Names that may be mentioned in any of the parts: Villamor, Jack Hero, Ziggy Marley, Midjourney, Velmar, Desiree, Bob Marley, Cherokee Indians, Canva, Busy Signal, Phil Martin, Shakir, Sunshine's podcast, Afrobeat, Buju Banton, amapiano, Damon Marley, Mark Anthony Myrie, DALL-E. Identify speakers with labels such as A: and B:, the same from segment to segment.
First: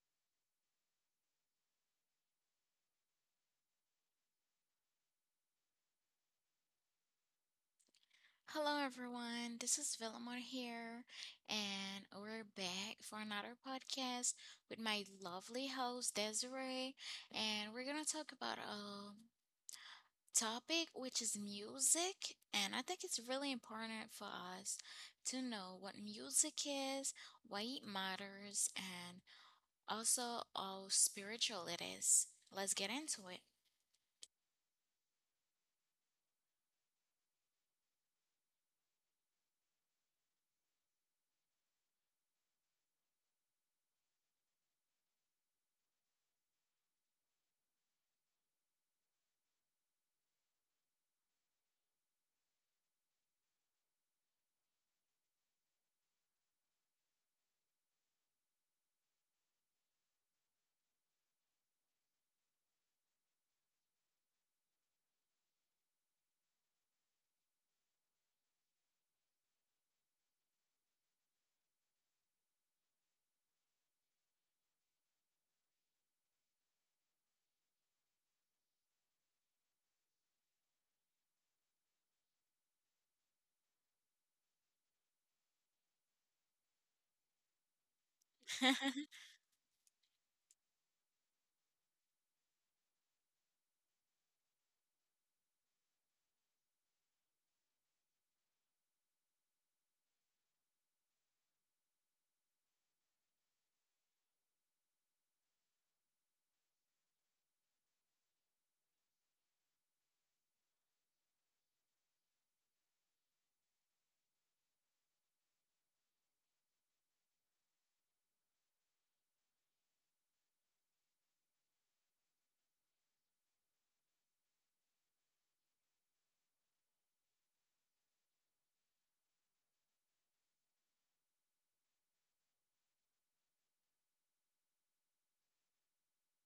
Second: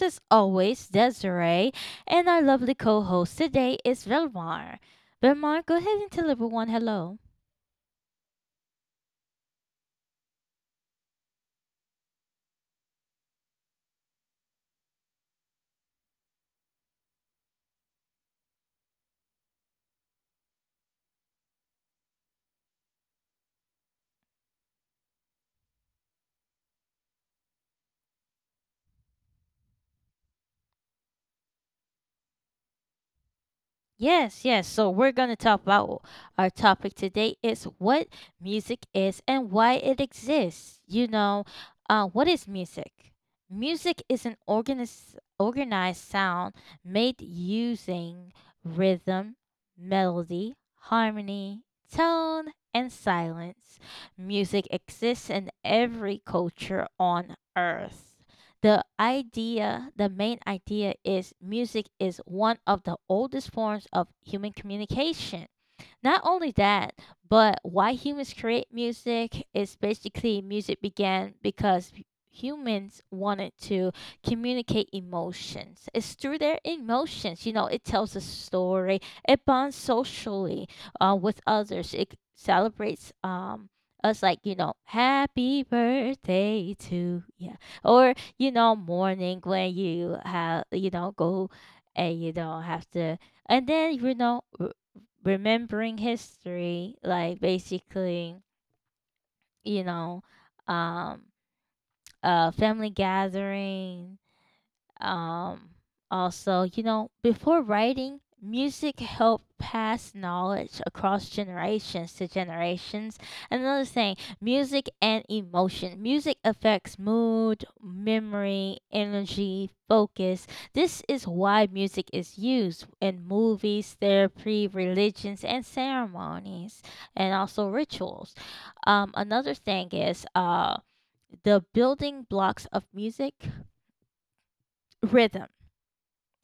A: is always Desiree, and our lovely co host today is Velmar. Velmar, go ahead and tell everyone hello.
B: Hello, everyone. This is Villamor here, and we're back for another podcast with my lovely host, Desiree. And we're going to talk about a topic which is music. And I think it's really important for us to know what music is, why it matters, and also how spiritual it is. Let's get into it.
A: Yes, yes. So we're going to talk about our topic today is what music is and why it exists. You know, what is music? Music is an organized sound made using rhythm, melody, harmony, tone, and silence. Music exists in every culture on earth. The main idea is music is one of the oldest forms of human communication. Not only that, but why humans create music is basically music began because humans wanted to communicate emotions. It's through their emotions, you know, it tells a story, it bonds socially with others, it celebrates us, like you know happy birthday to yeah, or you know morning when you have you know go and you know have to and then you know remembering history, like basically, you know, um, family gathering, um, also, you know, before writing, music helped pass knowledge across generations to generations. Another thing, music and emotion. Music affects mood, memory, energy, focus. This is why music is used in movies, therapy, religions, and ceremonies, and also rituals. Another thing is the building blocks of music. Rhythm,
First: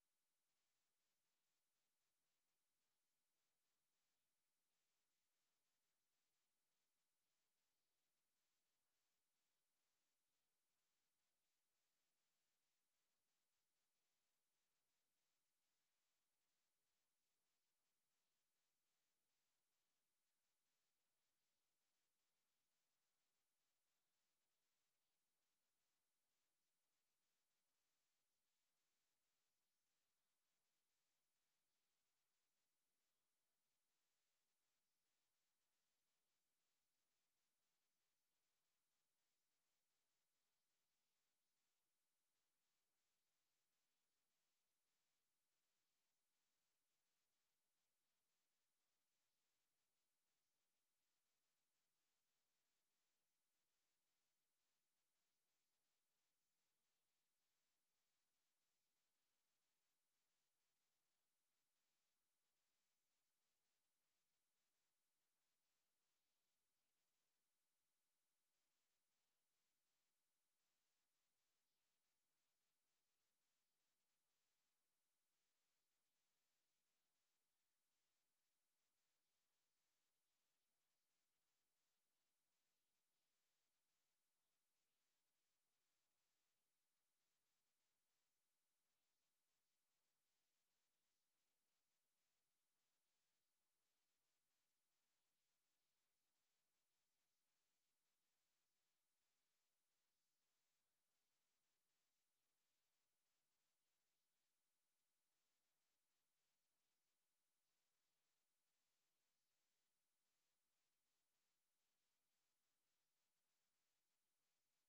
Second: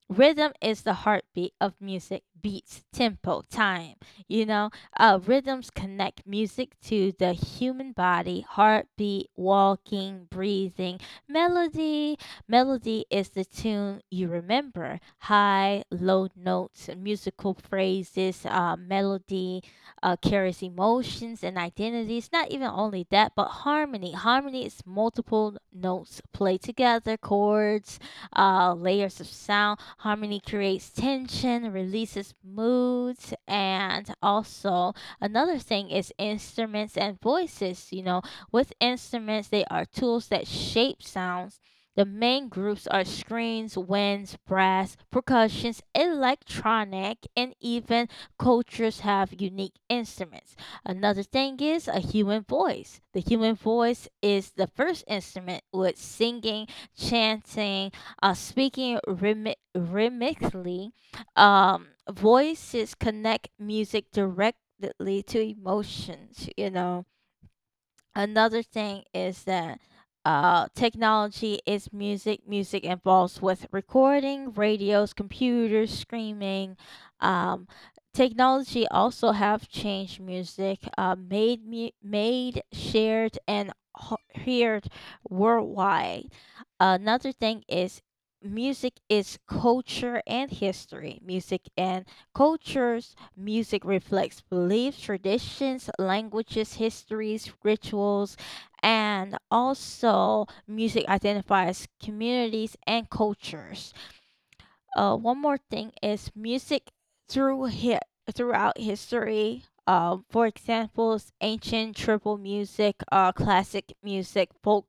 A: rhythm is the heartbeat of music, beats, tempo, time, you know, rhythms connect music to the human body, heartbeat, walking, breathing. Melody, melody is the tune you remember, high low notes, musical phrases, melody carries emotions and identities. Not even only that, but harmony, harmony is multiple notes played together, chords, layers of sound. Harmony creates tension, releases moods, and also another thing is instruments and voices. You know, with instruments, they are tools that shape sounds. The main groups are screens, winds, brass, percussions, electronic, and even cultures have unique instruments. Another thing is a human voice. The human voice is the first instrument, with singing, chanting, speaking rhythmically. Voices connect music directly to emotions, you know, another thing is that technology is music. Music involves with recording, radios, computers, streaming. Um, Technology also have changed music, made made, shared and heard worldwide. Another thing is music is culture and history. Music and cultures, music reflects beliefs, traditions, languages, histories, rituals, and also music identifies communities and cultures. One more thing is music through hi- throughout history. For examples, ancient tribal music, classic music,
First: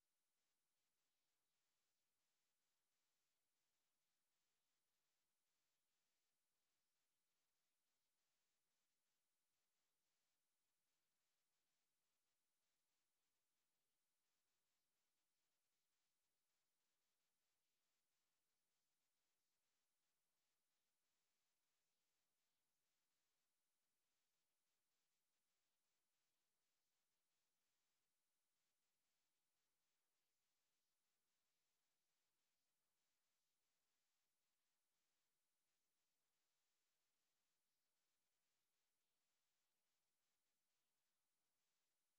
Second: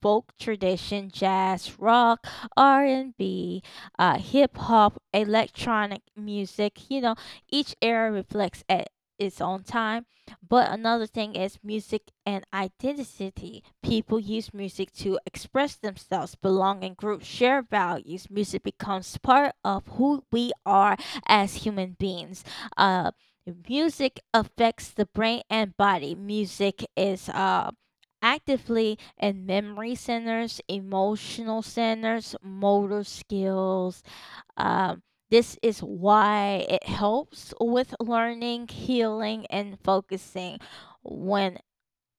A: folk tradition, jazz, rock, R and B, hip hop, electronic music. You know, each era reflects at its own time, but another thing is music and identity. People use music to express themselves, belong in groups, share values. Music becomes part of who we are as human beings. Uh, music affects the brain and body. Music is actively in memory centers, emotional centers, motor skills, um, this is why it helps with learning, healing, and focusing when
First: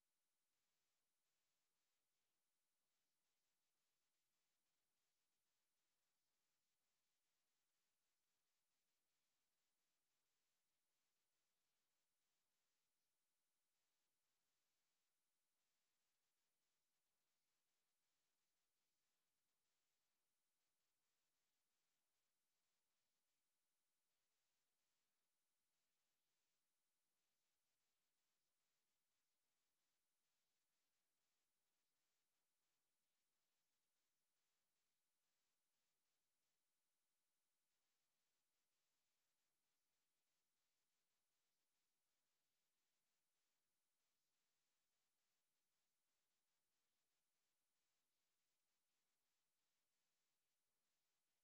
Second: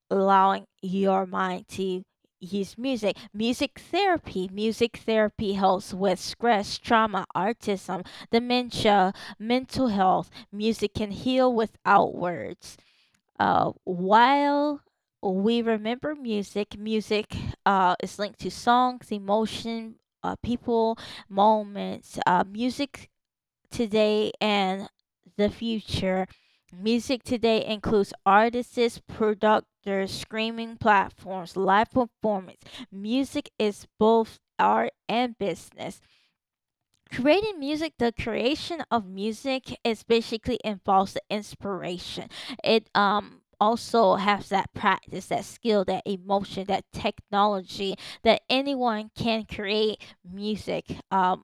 A: allowing your mind to use music. Music therapy. Music therapy helps with stress, trauma, autism, dementia, mental health. Music can heal without words. While we remember music, music is linked to songs, emotion, people, moments. Music today and the future. Music today includes artists, producers, streaming platforms, live performance. Music is both art and business. Creating music, the creation of music is basically involves the inspiration. It also has that practice, that skill, that emotion, that technology, that anyone can create music, um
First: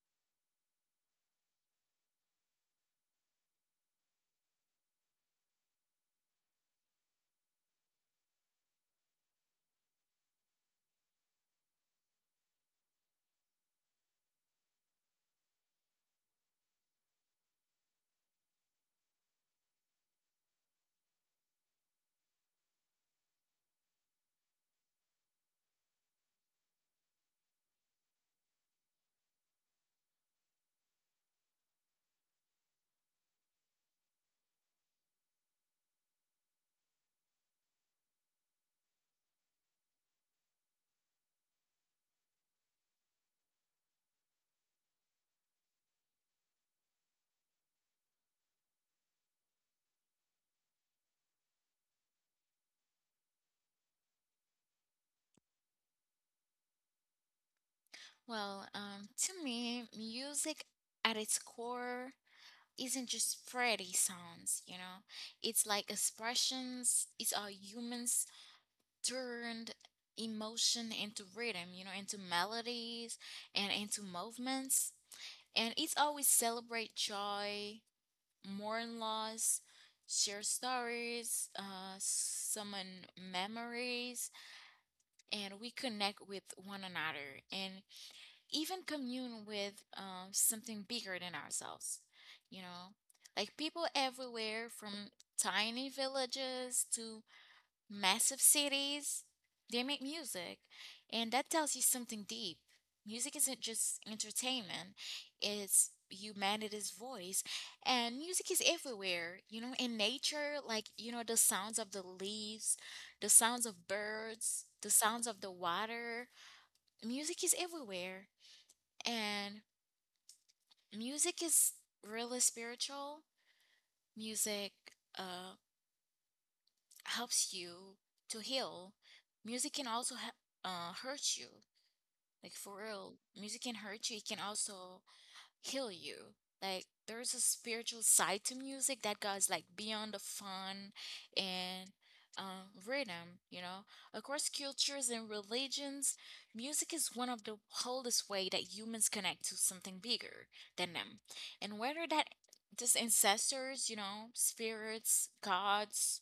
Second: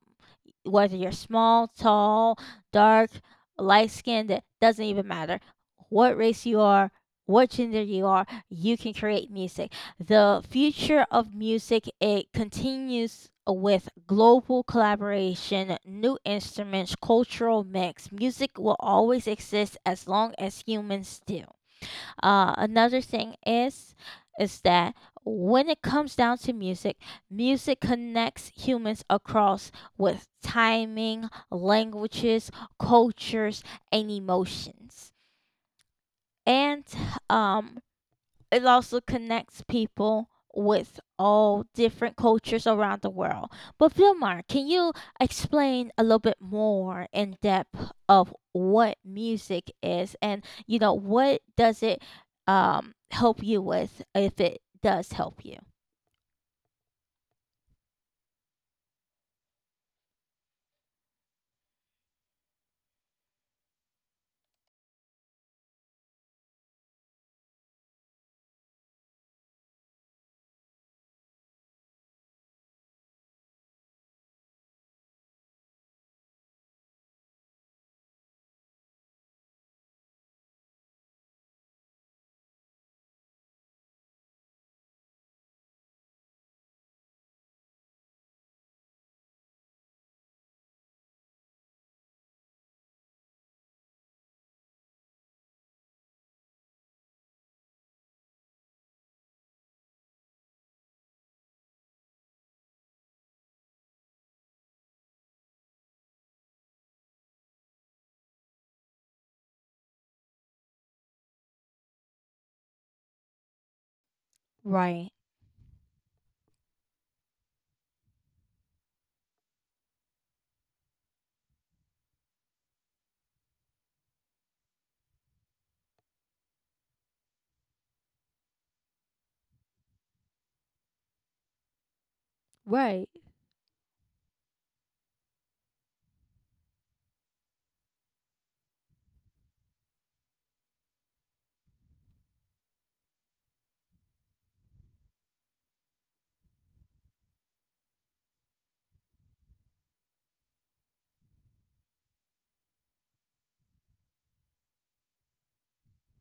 A: whether you're small, tall, dark, light skinned, it doesn't even matter what race you are, what gender you are, you can create music. The future of music, it continues with global collaboration, new instruments, cultural mix. Music will always exist as long as humans do. Another thing is that when it comes down to music, music connects humans across with timing, languages, cultures, and emotions. And um it also connects people with all different cultures around the world. But Vilmar, can you explain a little bit more in depth of what music is, and you know what does it help you with if it does help you?
B: Well, to me, music at its core isn't just pretty sounds, you know? It's like expressions, it's our humans turned emotion into rhythm, you know, into melodies and into movements. And it's always celebrate joy, mourn loss, share stories, summon memories, and we connect with one another. And even commune with something bigger than ourselves, you know? Like people everywhere from tiny villages to massive cities, they make music. And that tells you something deep. Music isn't just entertainment, it's humanity's voice. And music is everywhere, you know, in nature, like, you know, the sounds of the leaves, the sounds of birds, the
A: Right,
B: sounds of the water. Music is everywhere, and music is really spiritual. Music uh, helps you to heal. Music can also hurt you. Like for
A: right,
B: real, music can hurt you. It can also heal you. Like there's a spiritual side to music that goes like beyond the fun and rhythm, you know. Across cultures and religions, music is one of the oldest way that humans connect to something bigger than them. And whether that just ancestors, you know, spirits, gods,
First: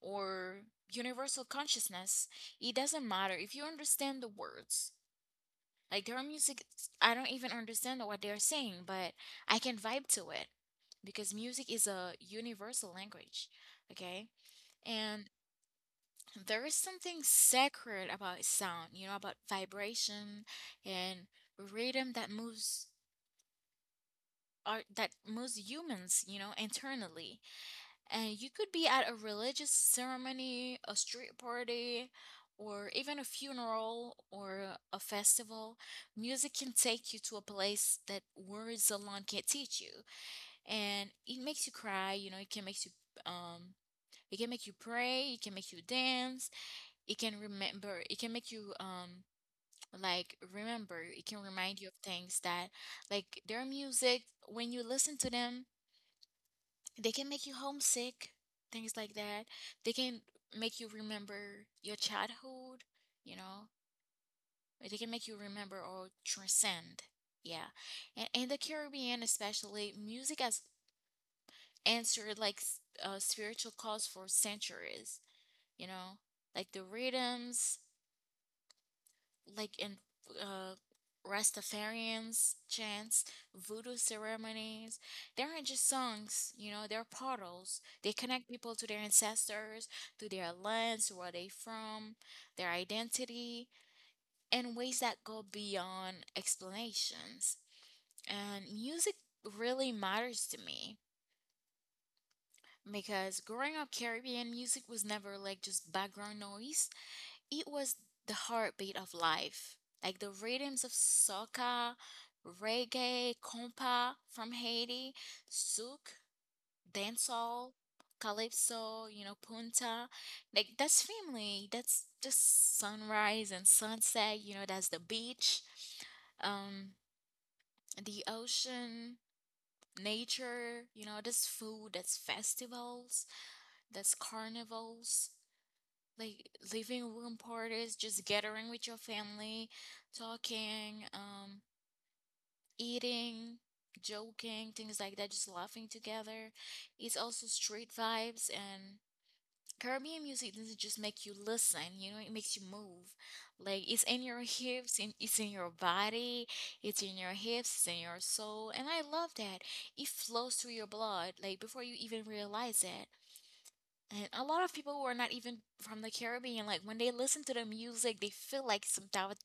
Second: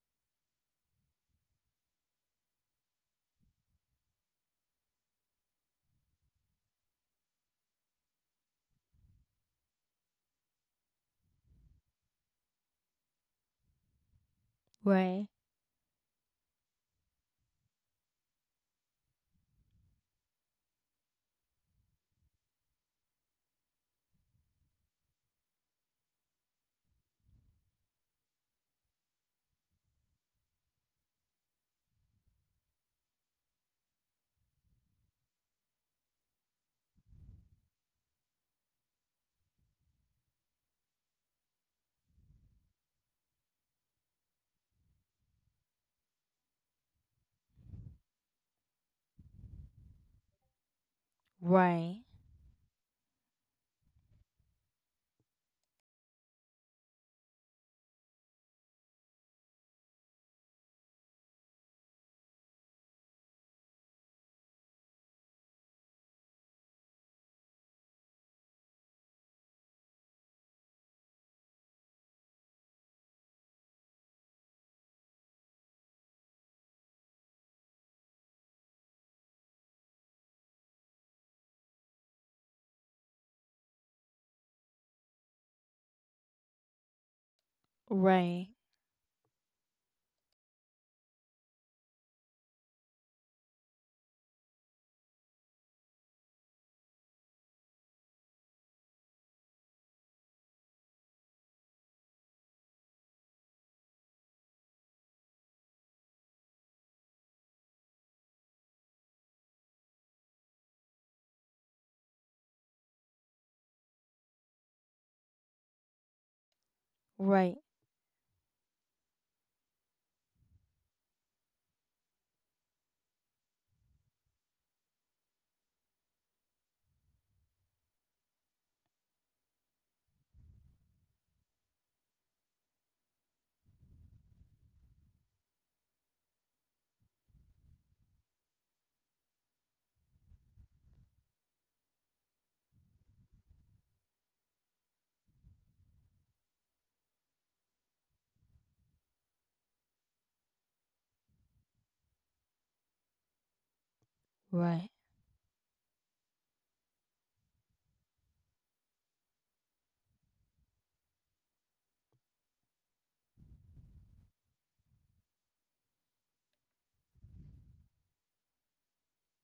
B: or universal consciousness, it doesn't matter if you understand the words like their music, I don't even understand what they're saying, but I can vibe to it because music is a universal language, okay? And
A: right,
B: there is something sacred about sound, you know, about vibration and rhythm that moves art that moves humans, you know, internally. And you could be at a religious ceremony, a street party, or even a funeral or a festival. Music can take you to a place that words alone can't teach you. And it makes you cry, you know, it can make you um it can make you pray, it can make you dance, it can remember, it can make you like remember, it can remind you of
A: right,
B: things that like their music when you listen to them they can make you homesick, things like that. They can make you remember your childhood, you know. They can make you remember or transcend. Yeah. And in the Caribbean, especially, music has answered like spiritual calls for centuries, you know, like the rhythms, like in uh, Rastafarians chants, voodoo ceremonies. They aren't just songs, you know, they're portals. They connect
A: right,
B: people to their ancestors, to their lands, where they from, their identity, in ways that go beyond explanations. And music really matters to me because growing up Caribbean music was never like just background noise. It was the heartbeat of life, like the rhythms of soca, reggae, compa from Haiti, souk,
A: right,
B: dancehall, calypso, you know, punta. Like that's family. That's just sunrise and sunset. You know, that's the beach, um, the ocean, nature. You know, that's food. That's festivals. That's carnivals like living room parties, just gathering with your family, talking, eating, joking, things like that, just laughing together. It's also street vibes, and Caribbean music doesn't just make you listen, you know, it makes you move. Like it's in your
A: right,
B: hips, it's in your body, it's in your hips, it's in your soul, and I love that. It flows through your blood, like before you even realize it. And a lot of people who are not even from the Caribbean, like when they listen to the music, they feel like some type of,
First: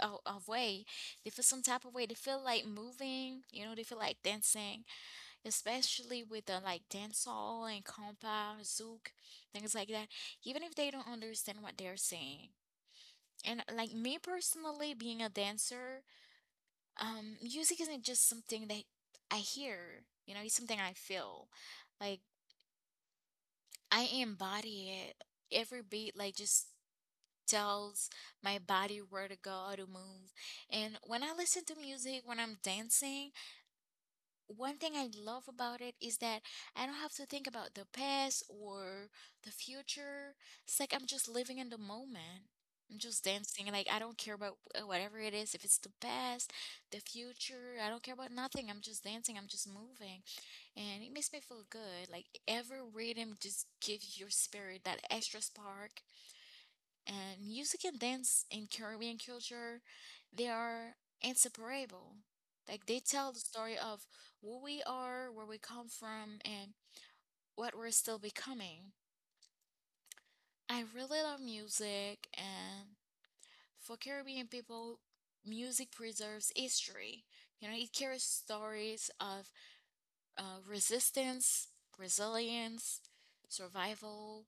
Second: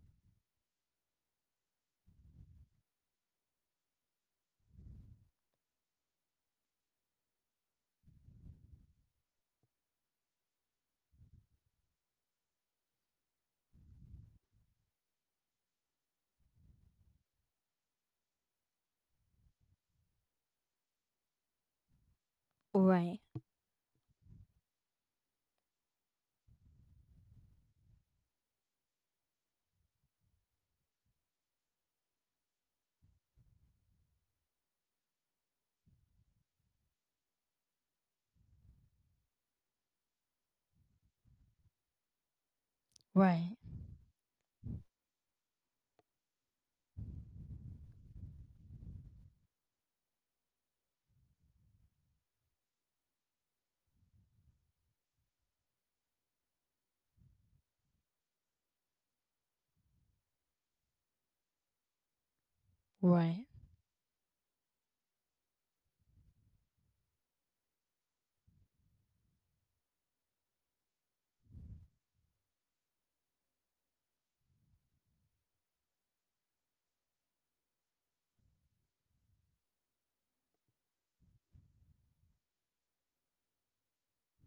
B: of, of way. They feel some type of way. They feel like moving, you know, they feel like dancing, especially with the like dancehall and compa, zouk, things like that, even if they don't understand what they're saying. And like me personally, being a dancer, music isn't just something that I hear, you know, it's something I feel. Like
A: right,
B: I embody it every beat like just tells my body where to go, how to move. And when I listen to music, when I'm dancing, one thing I love about it is that I don't have to think about the past or the future. It's like I'm just living in the moment. I'm just
A: right,
B: dancing. Like, I don't care about whatever it is, if it's the past, the future, I don't care about nothing. I'm just dancing, I'm just moving. And it makes me feel good. Like, every rhythm just gives your spirit that extra spark, and music and dance in Caribbean culture, they are inseparable. Like they tell the
A: right,
B: story of who we are, where we come from, and what we're still becoming. I really love music, and for Caribbean people, music preserves history. You know, it carries stories of resistance, resilience, survival,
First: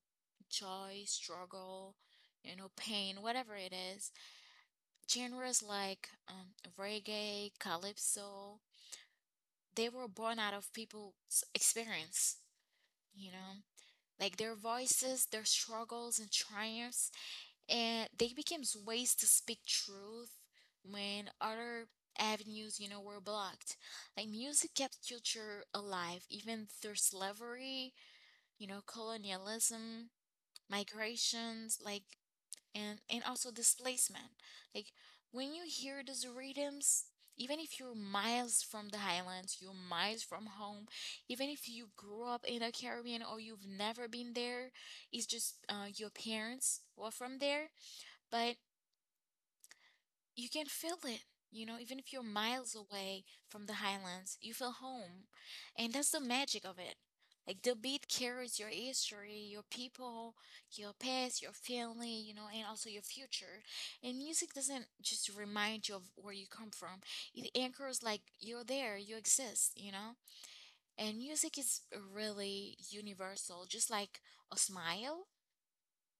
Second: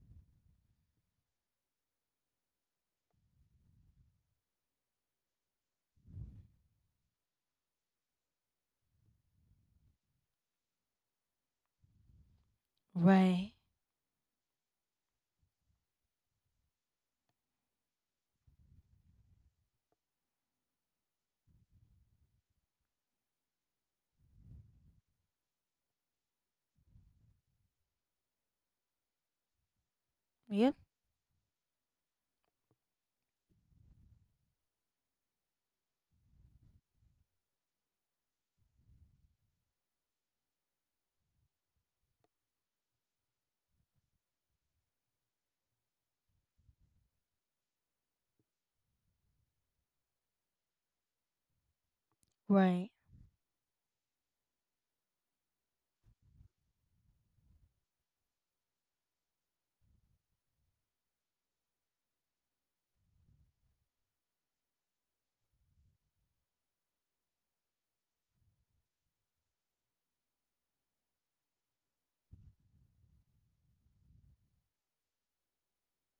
B: joy, struggle, you know, pain, whatever it is. Genres like reggae, calypso, they were born out of people's experience, you
A: right.
B: know? Like their voices, their struggles and triumphs, and they became ways to speak truth when other avenues, you know, were blocked. Like music kept culture alive even through slavery, you know, colonialism,
A: Yep.
B: migrations, like and also displacement. Like when you hear those rhythms, even if you're miles from the highlands, you're miles from home, even if you grew up in the Caribbean or you've never been there, it's just your parents were from there. But you can feel it. You know, even if you're miles
A: Right,
B: away from the highlands, you feel home. And that's the magic of it. Like the beat carries your history, your people, your past, your family, you know, and also your future. And music doesn't just remind you of where you come from, it anchors like you're there, you exist, you know? And music is really universal, just like a smile.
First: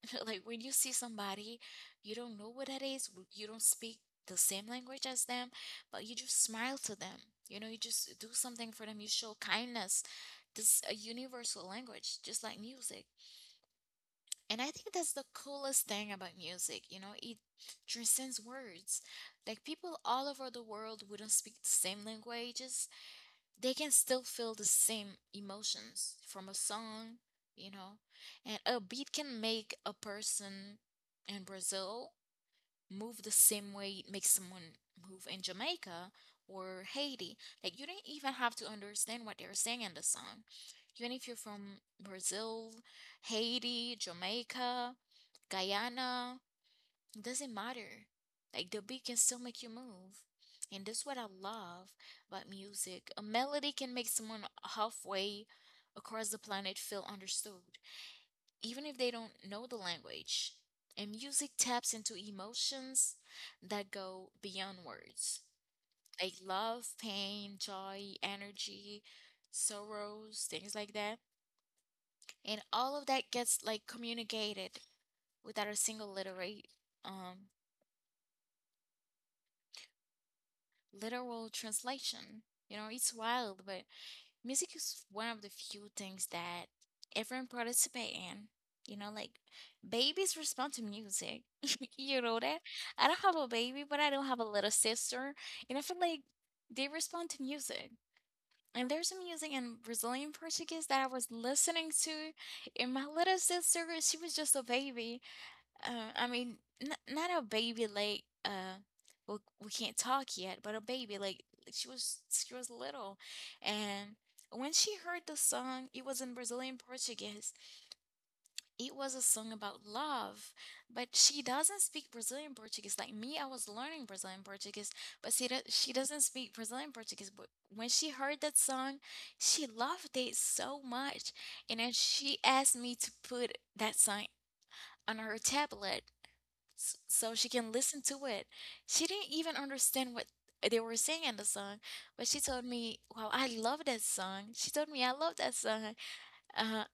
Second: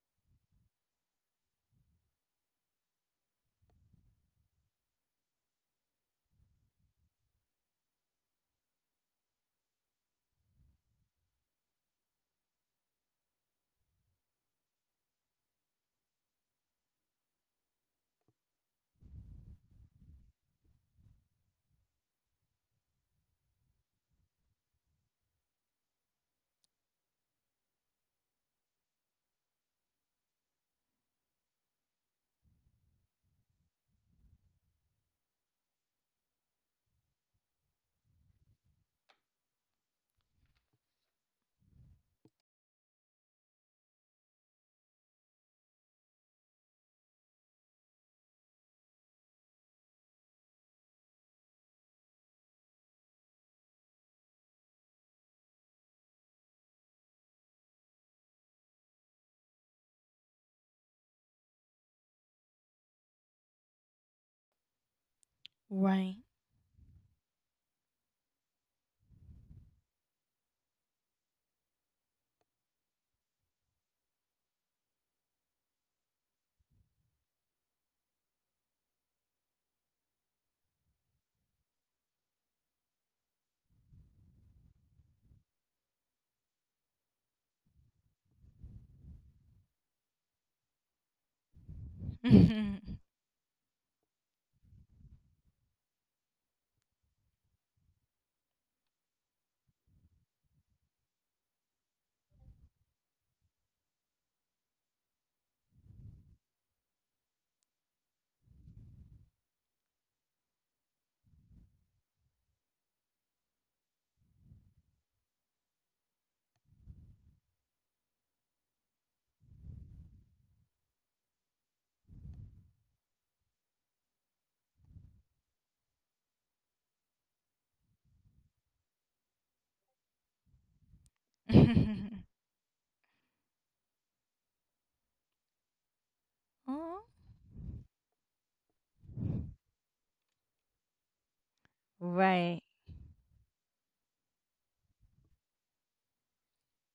B: Like when you see somebody, you don't know what that is, you don't speak the same language as them, but you just smile to them. You know, you just do something for them, you show kindness. This is a universal language, just like music. And I think that's the coolest thing about music, you know, it transcends words. Like people all over the world wouldn't speak the same languages, they can still feel the same emotions from a song, you know. And a beat can make a person in Brazil move the same way it makes someone move in Jamaica or Haiti. Like you don't even have to understand what they're saying in the song. Even if you're from Brazil, Haiti, Jamaica, Guyana, it doesn't matter. Like the beat can still make you move. And that's what I love about music. A melody can make someone halfway across the planet feel understood, even if they don't know the language. And music taps into emotions that go beyond words
A: right.
B: like love, pain, joy, energy, sorrows, things like that. And all of that gets like communicated without a single literary um literal translation. You know, it's wild, but music is one of the few things that everyone participate in. You know, like babies respond to music. You know that? I don't have a baby, but I don't have a little sister. And I feel like they respond to music. And there's some music in Brazilian Portuguese that I was listening to, and my little sister, she was just a baby. I mean, n not a baby like we we can't talk yet, but a baby like she was little, and when she heard the song, it was in Brazilian Portuguese. It was a song about love, but she doesn't speak Brazilian Portuguese like me. I was learning Brazilian Portuguese, but she doesn't speak Brazilian Portuguese. But when she heard that song, she loved it so much, and then she asked me to put that song on her tablet
A: Mhm.
B: so she can listen to it. She didn't even understand what they were saying in the song, but she
A: Right,
B: told me, "Wow, I love that song." She told me, "I love that song." Uh,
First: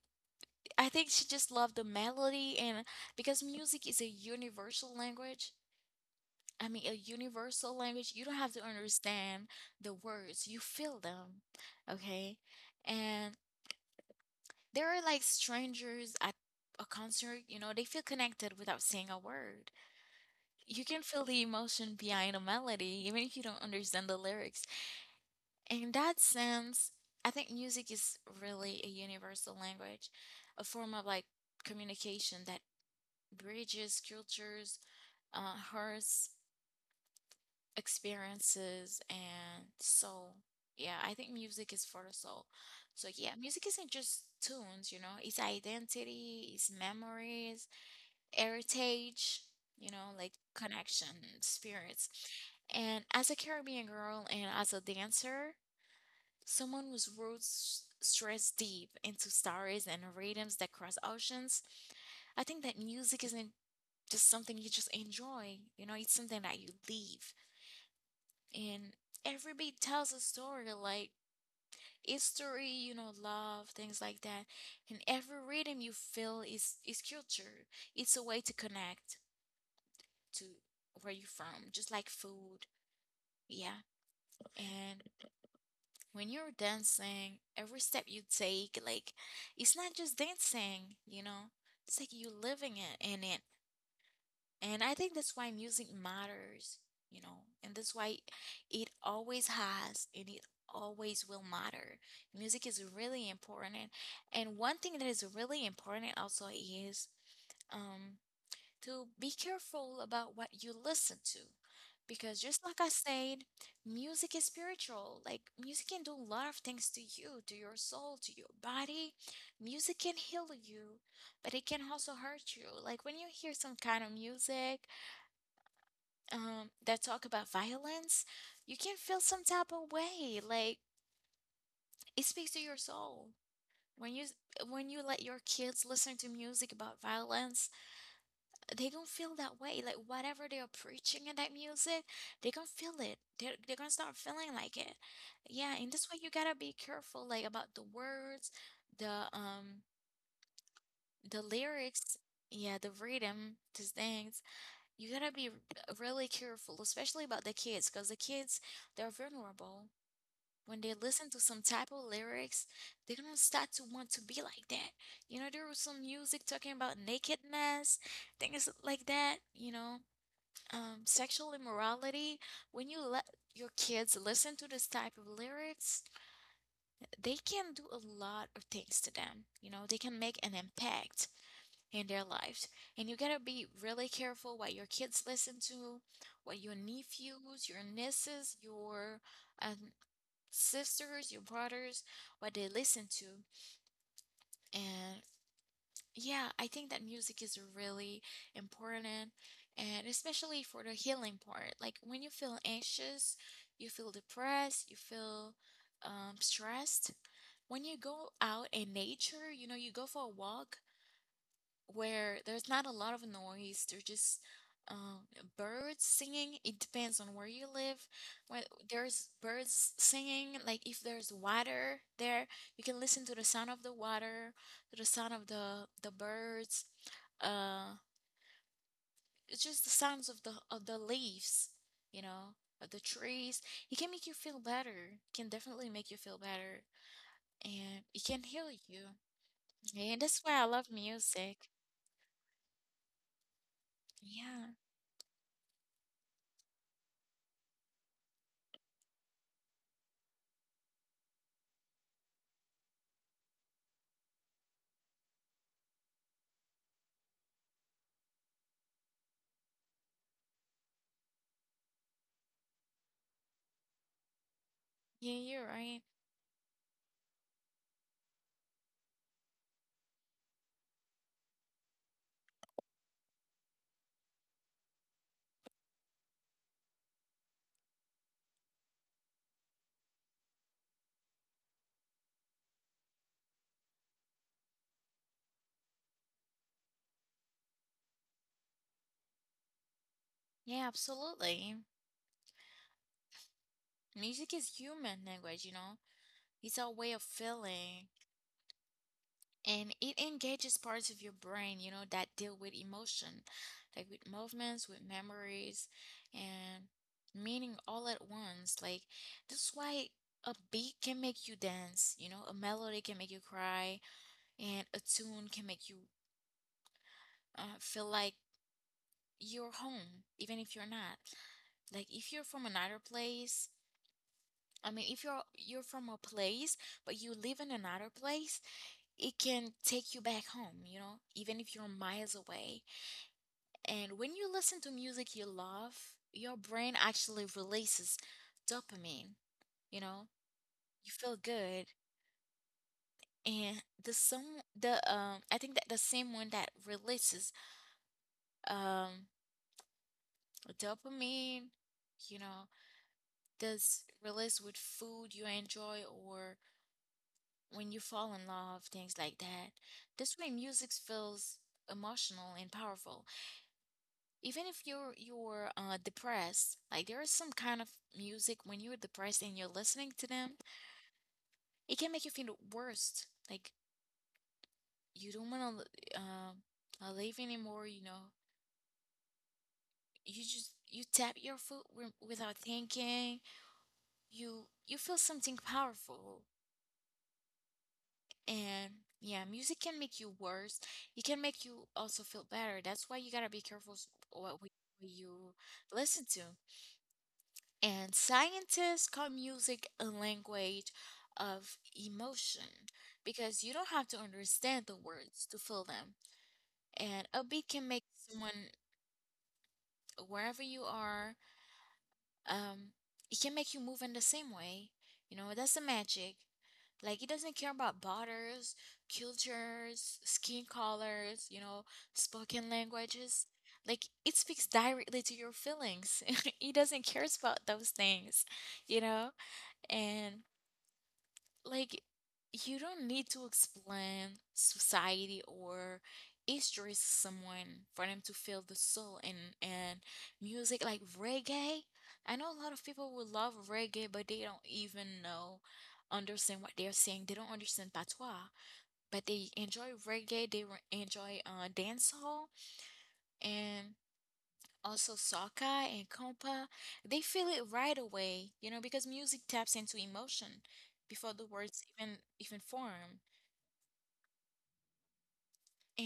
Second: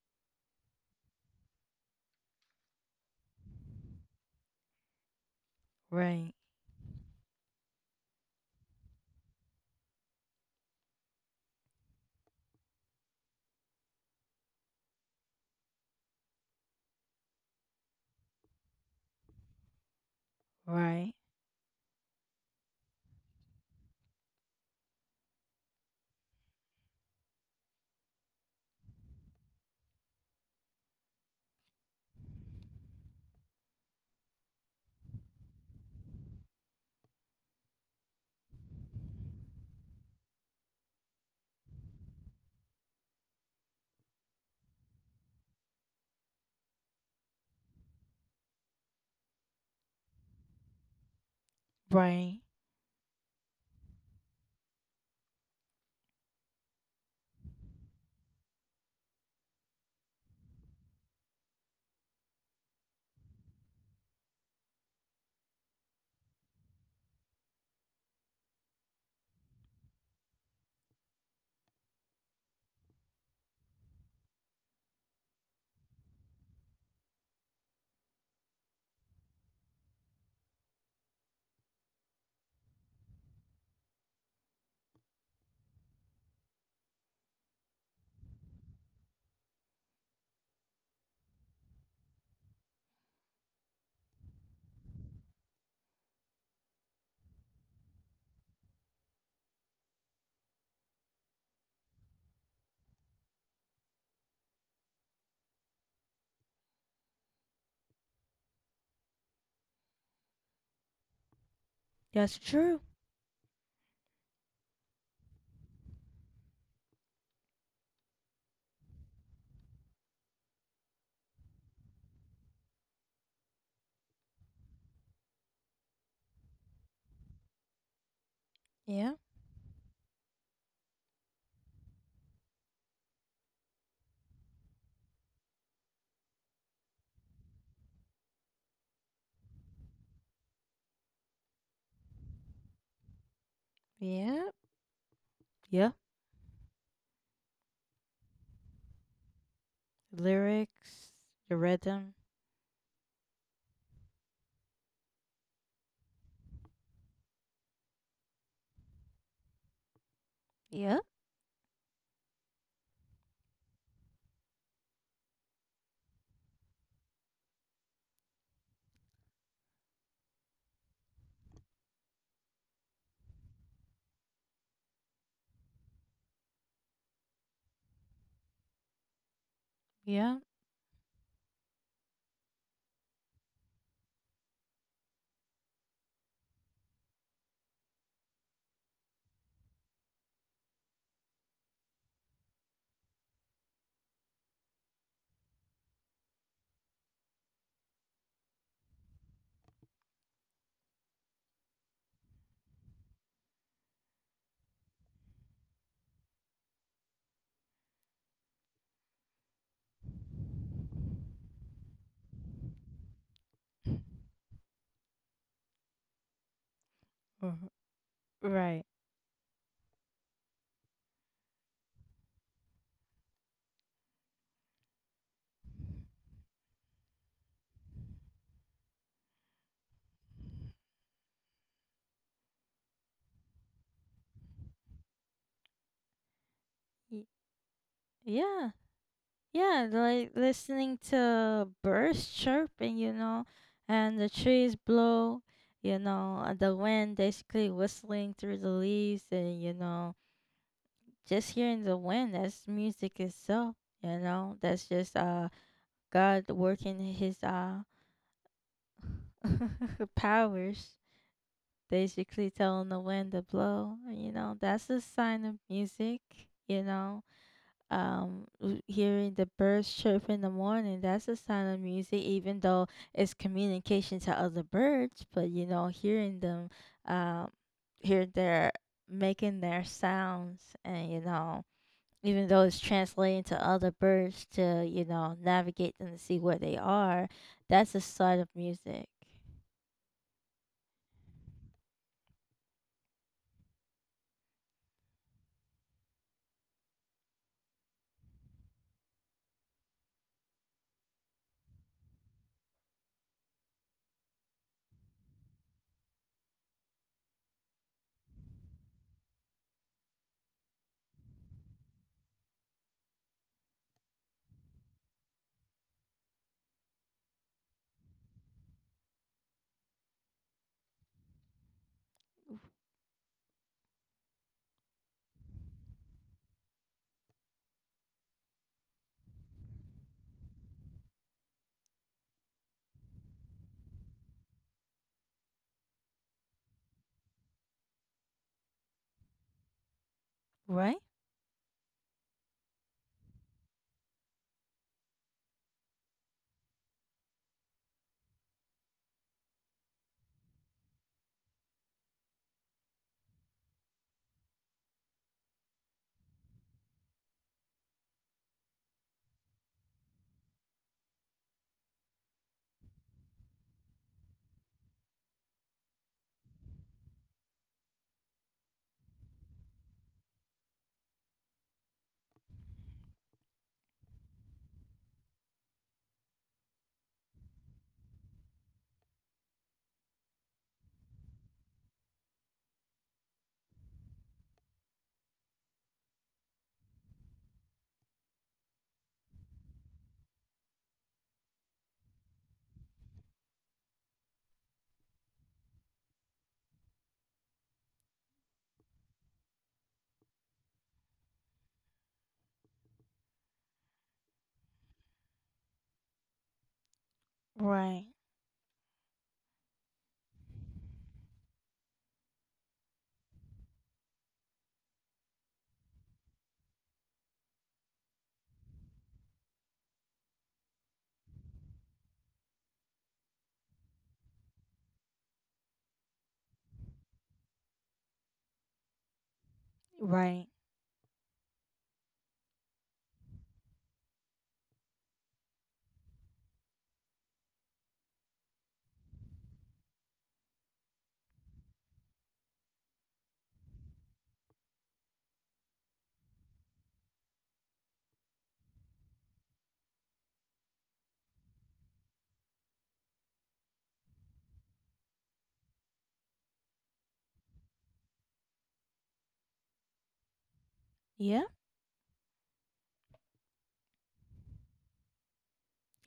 B: I think she just loved the melody, and because music is a universal language.
A: right,
B: I mean, a universal language. You don't have to understand the words; you feel them, okay? And they are like strangers at a concert. You know, they feel connected without saying a word. You can
A: right,
B: feel the emotion behind a melody, even if you don't understand the lyrics. In that sense, I think music is really a universal language, a form of like communication that bridges cultures, hearts, experiences, and soul. Yeah, I think music is for the soul. So yeah, music isn't just tunes, you know, it's identity, it's memories, heritage, you know, like connection, spirits.
A: right.
B: And as a Caribbean girl and as a dancer, someone whose roots stress deep into stories and rhythms that cross oceans, I think that music isn't just something you just enjoy, it's something that you live. And every beat tells a story, like history, love, things like that. And every rhythm you feel is culture. It's a way to connect to where you from, just like food. Yeah. And when you're dancing, every step you take, like it's not just dancing. It's like you living it in it. And I think that's why music matters. And that's why it always has and it always will matter. Music is really important, and one thing that is really important also is um to be careful about what you listen to. Because
A: That's
B: just like
A: true.
B: I said, music is spiritual. Like music can do a lot of things to you, to your soul, to your body. Music can heal you, but it can also hurt you. Like when you hear some kind of music that talk about violence, you can
A: Yeah,
B: feel some type of way. Like it speaks to your soul. When you when you let your kids listen to music about violence, they don't feel that way. Like whatever they are preaching in that music, they gonna feel it. They're gonna start
A: yeah,
B: feeling like it. Yeah,
A: yeah.
B: and that's why you gotta be careful, like about the words, the um,
A: Lyrics,
B: the
A: the rhythm.
B: lyrics. Yeah, the rhythm, these things. You gotta be really careful, especially about the kids, because the kids, they're vulnerable. When they
A: Yeah,
B: listen to some type of lyrics, they're gonna start to want to be like that. You know, there was some music talking about nakedness, things like that, sexual immorality, when you let your kids listen to this type of lyrics, they can do a lot of things to them. You know, they can make
A: yeah.
B: an impact in their lives. And you gotta be really careful what your kids listen to, what your nephews, your nieces, your um, sisters, your brothers, what they listen to. And yeah, I think that music is really important, and especially for the healing part. Like when you feel anxious, you feel depressed, you feel stressed. When you go out in nature, you know, you go for a walk, where there's not a lot of noise. There's just um, birds singing. It depends on where you
A: Mhm.
B: live. When
A: Right.
B: there's birds singing, like if there's water there, you can listen to the sound of the water, to the sound of the birds. Uh, it's just the sounds of the leaves, you know, of the trees. It can make you feel better. Can definitely make you feel better,
A: Y-
B: and it can heal
A: Yeah,
B: you.
A: yeah.
B: And
A: Like
B: that's why I love
A: listening
B: music.
A: to birds chirping, you know, and the
B: Yeah,
A: trees blow, you know, and the wind basically whistling through the leaves, and you know, just hearing the wind. That's music itself. You know, that's just God working his powers, basically telling the wind to blow. You know, that's a
B: yeah,
A: sign of
B: you're right.
A: music. You know, hearing the birds chirp in the morning, that's a sign of music, even though it's communication to other birds. But, you know, hearing them, um, hear their making their sounds, and, you know, even though it's translating to other birds to you know navigate them to see where they are, that's the start of music.
B: Yeah, absolutely. Music is human language, you know? It's our way of feeling. And it engages parts of your brain, you know, that deal with emotion, like with movements, with memories, and meaning all at once. Like, that's why a beat can make you dance, you know, a melody can make you cry, and a tune can make you feel like you're home, even if you're not. Like, if you're from another place, I mean, if you're from a place but you live in another place, it can take you back home, you know, even if you're miles away. And when you listen to music you love, your brain actually releases dopamine, you know.
A: Right.
B: You feel good. And the some the I think that the same one that releases um dopamine, you know, does release with food you enjoy or when you fall in love, things like that. That's why music feels emotional and powerful. Even if you're depressed, like there is some kind of music when you're depressed and you're listening to them, it can make you feel the worst. Like you don't want to live anymore. You know, you just you tap your foot without thinking. You feel something powerful. And yeah, music can make you worse. It can make you also feel better. That's why you gotta be careful what you listen to. And scientists call music a language of emotion because you don't have to understand the words to feel them. And a beat can make
A: Right.
B: someone, wherever you are, um it can make you move in the same way, you know. That's the magic. Like, it doesn't care about borders, cultures, skin colors, you know, spoken languages. Like, it speaks directly to your feelings. It doesn't care about those things, you know. And
A: Right.
B: like, you don't need to explain society or history to someone for them to feel the soul, and music like reggae. I know a lot of people will love reggae, but they don't even know, understand what they're saying. They don't understand patois, but they enjoy reggae. They enjoy dancehall, and also soca and compa. They feel it right away, you know, because music taps into emotion before
A: Yeah,
B: the words even form.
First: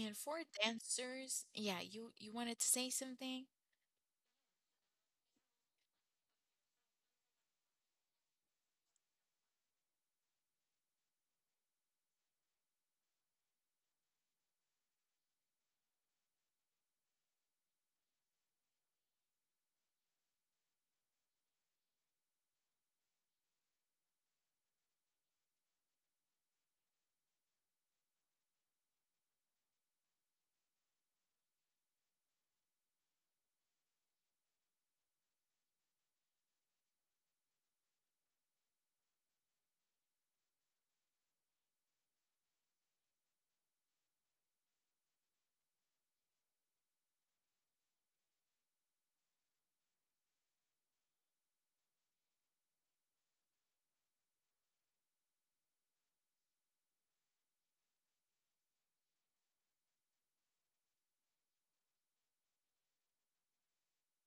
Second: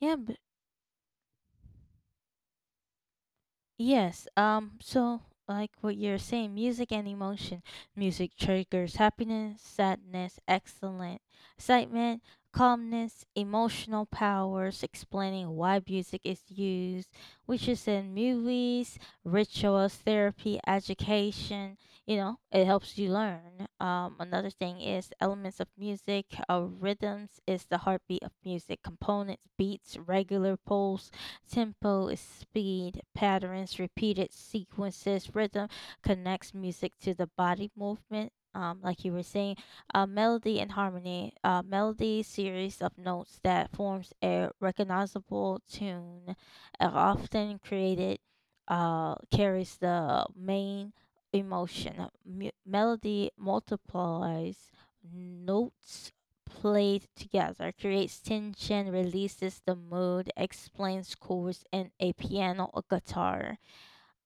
A: yeah.
B: for dancers, yeah, you wanted to say something.
A: Yes, so like what you're saying, music and emotion. Music triggers happiness, sadness, excellent excitement, calmness, emotional powers, explaining why music is used, which is in movies, rituals, therapy, education, you know, it helps you learn. Another thing is elements of music, rhythms is the heartbeat of music, components, beats, regular pulse. Tempo is speed, patterns, repeated sequences, rhythm connects music to the body movement. Like you were saying, melody and harmony. Melody series of notes that forms a recognizable tune, often created, carries the main emotion. Melody multiplies notes played together, creates tension, releases the mood, explains chords in a piano or guitar.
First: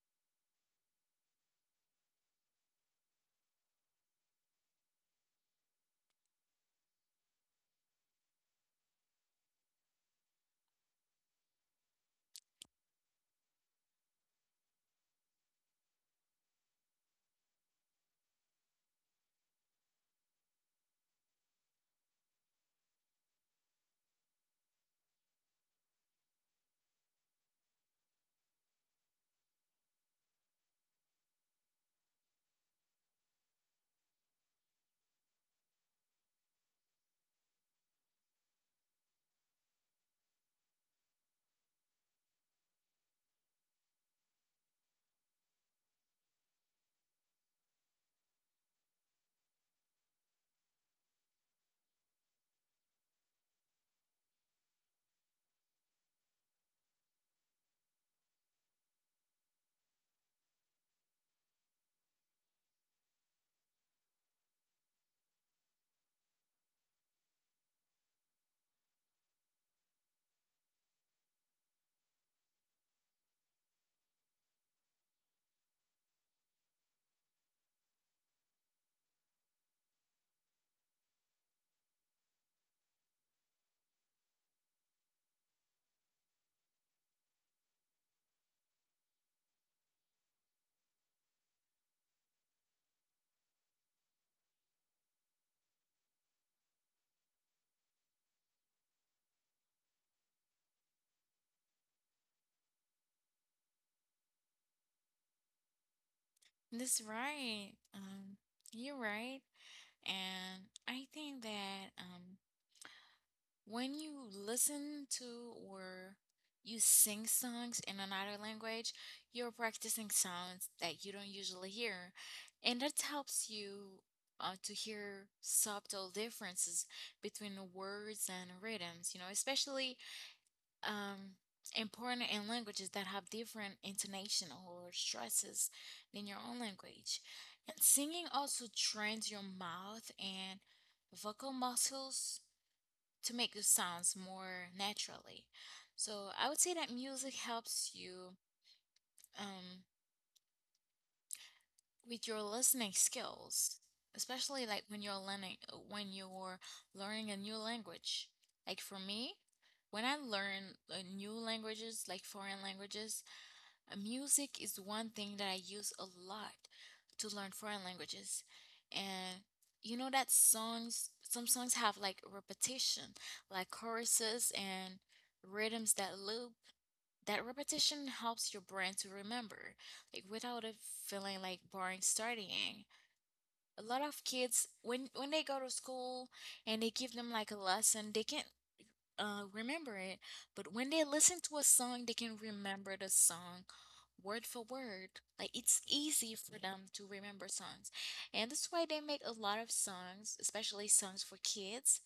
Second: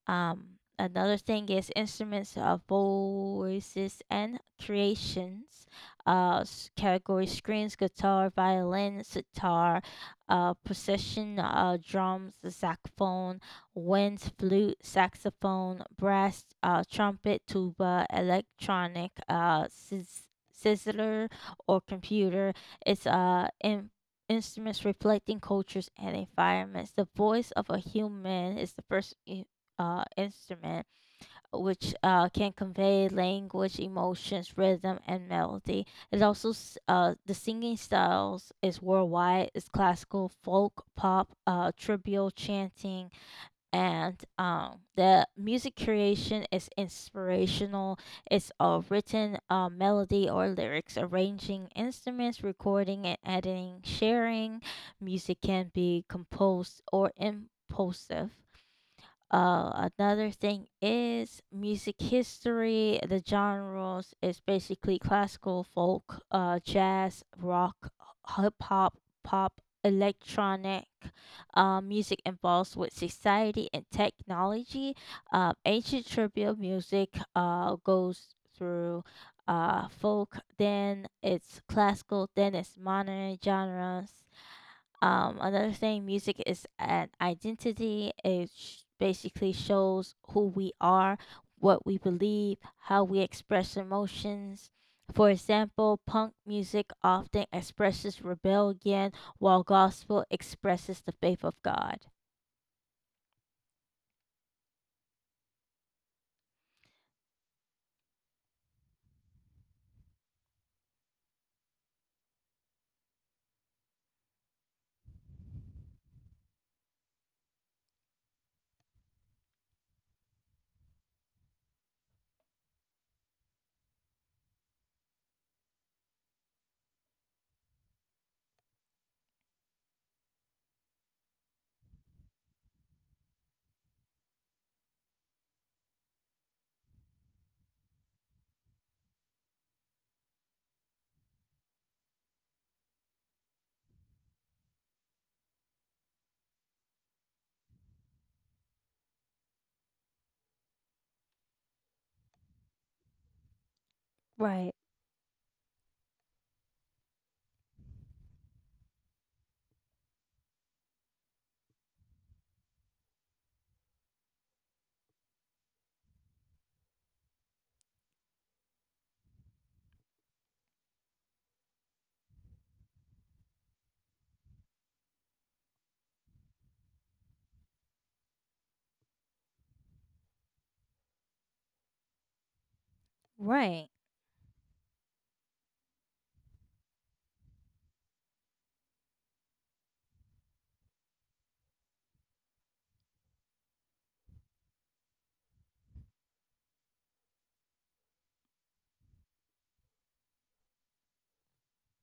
A: Another thing is instruments of voices and creations. Category screens, guitar, violin, sitar, percussion, drums, saxophone, wind, flute, saxophone, brass, trumpet, tuba, electronic, sizzler, or computer. It's in instruments reflecting cultures and environments. The voice of a human is the first instrument, which can convey language, emotions, rhythm, and melody. It also the singing styles is worldwide. It's classical, folk, pop, trivial chanting, and the music creation is inspirational. It's written melody or lyrics, arranging instruments, recording and editing, sharing. Music can be composed or impulsive. Uh, another thing is music history. The genres is basically classical, folk, jazz, rock, hip hop, pop, electronic. Music involves with society and technology. Ancient tribal music goes through folk, then it's classical, then it's modern genres. Um, another thing, music is an identity. Basically shows who we are, what we believe, how we express emotions. For example, punk music often expresses rebellion, while gospel expresses the faith of God.
B: That's right. You're right. And I think that, when you listen to or you sing songs in another language, you're practicing sounds that you don't usually hear, and that helps you to hear subtle differences between the words and rhythms, you know, especially um, important in languages that have different intonation or stresses than your own language. And singing also trains your mouth and vocal muscles to make the sounds more naturally. So I would say that music helps you um, with your listening skills, especially
A: Right,
B: like when you're learning a new language. Like for me, when I learn new languages, like foreign languages, music is one thing that I use a lot to learn foreign languages. And you know that songs, some songs have like repetition, like choruses and rhythms that loop. That repetition helps your brain to remember, like without it feeling like boring studying. A
A: right,
B: lot of kids, when they go to school and they give them like a lesson, they can't remember it, but when they listen to a song, they can remember the song word for word. Like it's easy for them to remember songs, and that's why they make a lot of songs, especially songs for kids,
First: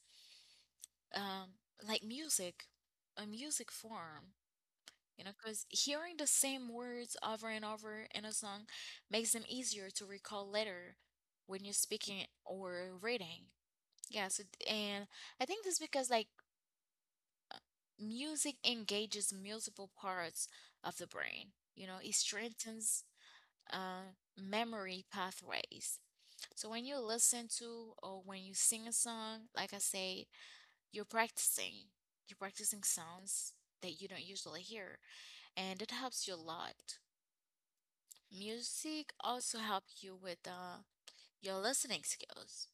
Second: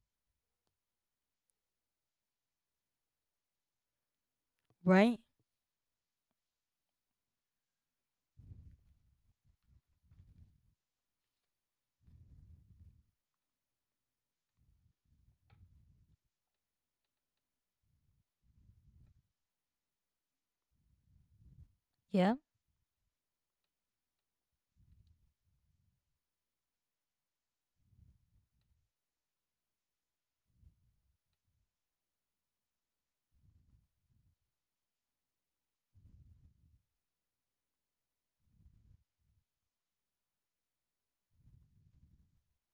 B: um, like music, a music form.
A: right.
B: You know, because hearing the same words over and over in a song makes them easier to recall later when you're speaking or reading. Yeah, so, and I think this because like music engages multiple parts of the brain. You know, it
A: Yeah,
B: strengthens memory pathways. So when you listen to or when you sing a song, like I say, you're practicing. You're practicing sounds that you don't usually hear, and it helps you a lot. Music also helps you with your listening skills.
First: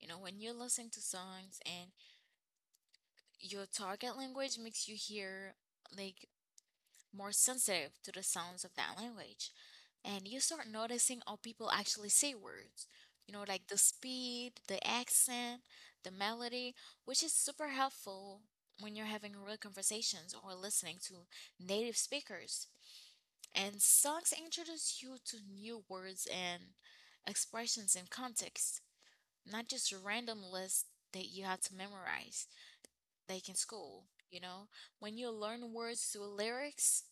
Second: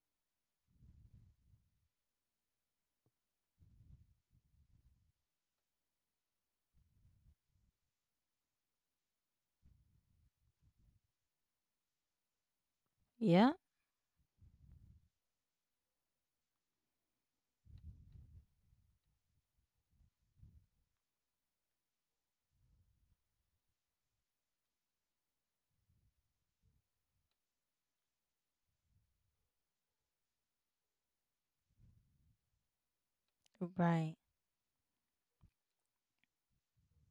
B: You know, when you listen to songs and your target language makes you hear like more sensitive to the sounds of that language. And you start noticing how people actually say words, you know,
A: yeah,
B: like the speed, the accent, the melody, which is super helpful when you're having real conversations or listening to native speakers. And songs introduce you to new words and expressions in context, not just random lists that you have to memorize, like in school.
A: right,
B: You know, when you learn words through lyrics,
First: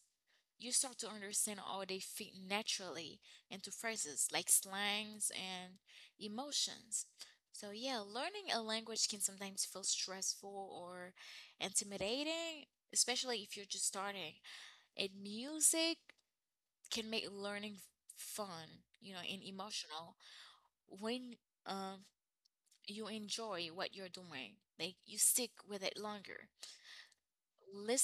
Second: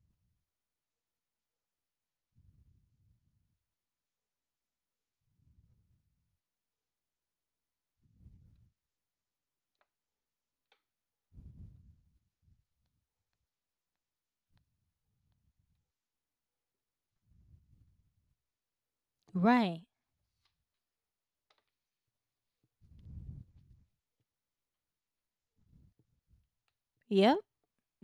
B: you start to understand how they fit naturally into phrases like slangs and emotions. So, yeah, learning a language can sometimes feel stressful or intimidating, especially if you're just starting. And music can make learning fun, you know, and
A: right.
B: emotional when um, you enjoy what you're doing. Like, you stick with it longer.
A: Yep,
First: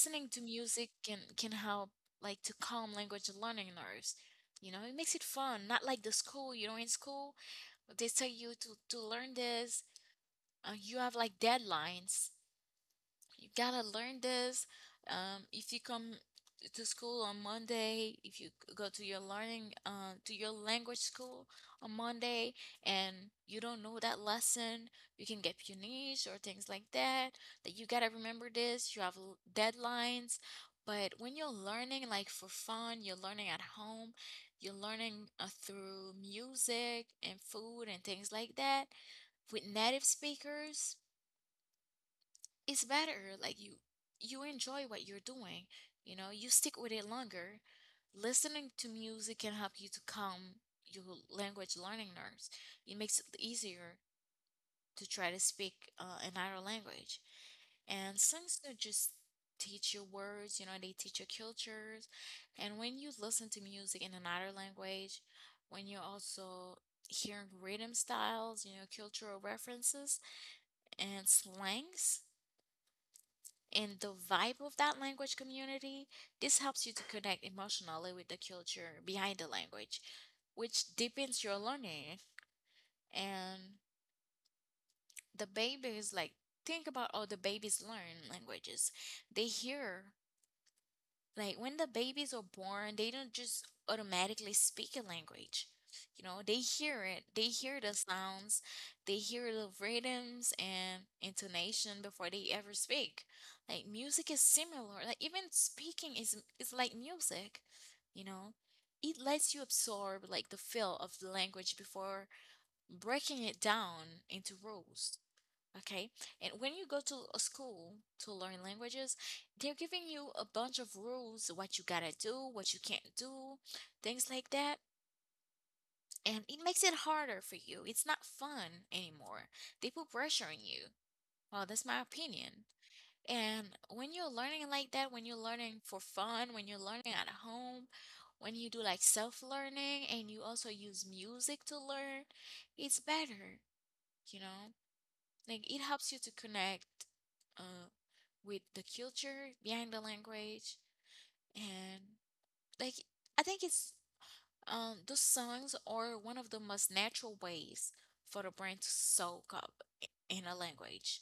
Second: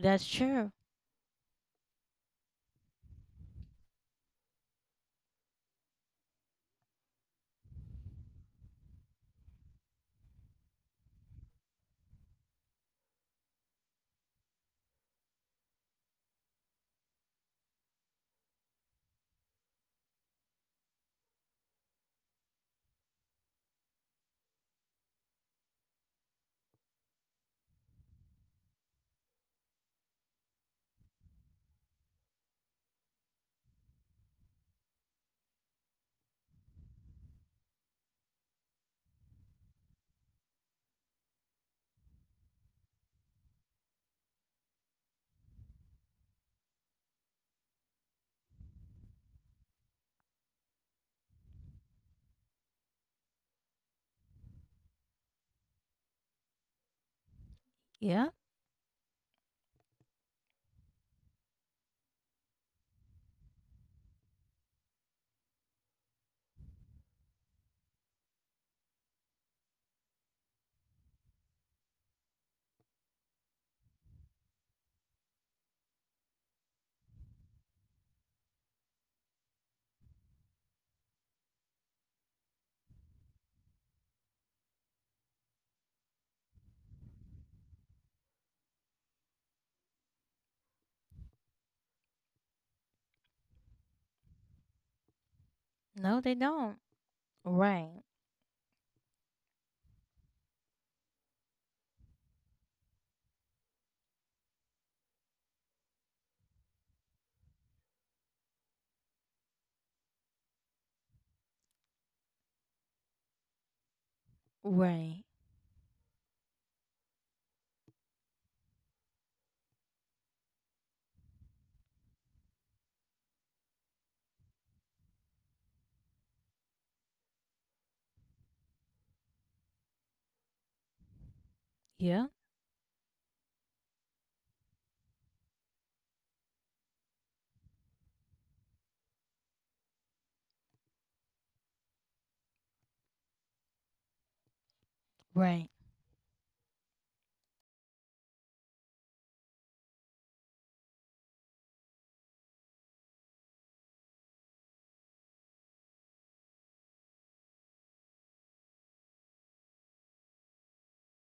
A: that's
B: to
A: true.
B: music can help like to calm language learning nerves. You know, it makes it fun. Not like the school, you know, in school, they tell you to learn this, and you have like deadlines. You gotta learn this. If you come to school on Monday, if you go to your learning, to your language school on Monday, and you don't know that lesson, you can get punished or things like that. That you gotta remember this. You have deadlines. But when you're learning, like for fun, you're learning at home, you're learning through music and food and things like that with native speakers, it's better. Like you enjoy what you're doing, you know, you stick with it longer. Listening to music can help you to calm your language learning nerves. It makes it easier to try to speak another language. And
A: Yeah,
B: songs don't just teach you words, you know, they teach you cultures. And when you listen to music in another language, when you're also hearing rhythm styles, you know, cultural references and slangs and the vibe of that language community, this helps you to connect emotionally with the culture behind the language, which deepens your learning. And the babies, like, think about all the babies learn languages. They hear, like, when the babies are born, they don't just automatically speak a language.
A: no,
B: You
A: they
B: know, they
A: don't.
B: hear it, they hear the
A: Right,
B: sounds, they hear the rhythms and intonation before they ever speak. Like, music is similar. Like, even speaking is like music, you know. It lets you absorb like the feel of the language before breaking it down into rules.
A: right.
B: Okay. And when you go to a school to learn languages, they're giving you a bunch of rules, what you gotta do, what you can't do, things like that. And it makes it harder for you. It's not fun anymore. They put pressure on you. Well, that's my
A: Yeah,
B: opinion. And when you're learning like that, when you're learning for fun, when you're learning at home, when you do like self-learning and you also use music to learn, it's better, you know?
A: right,
B: Like it helps you to connect uh with the culture behind the language and, like, I think it's, those songs are one of the most natural ways for the brain to soak up in a language.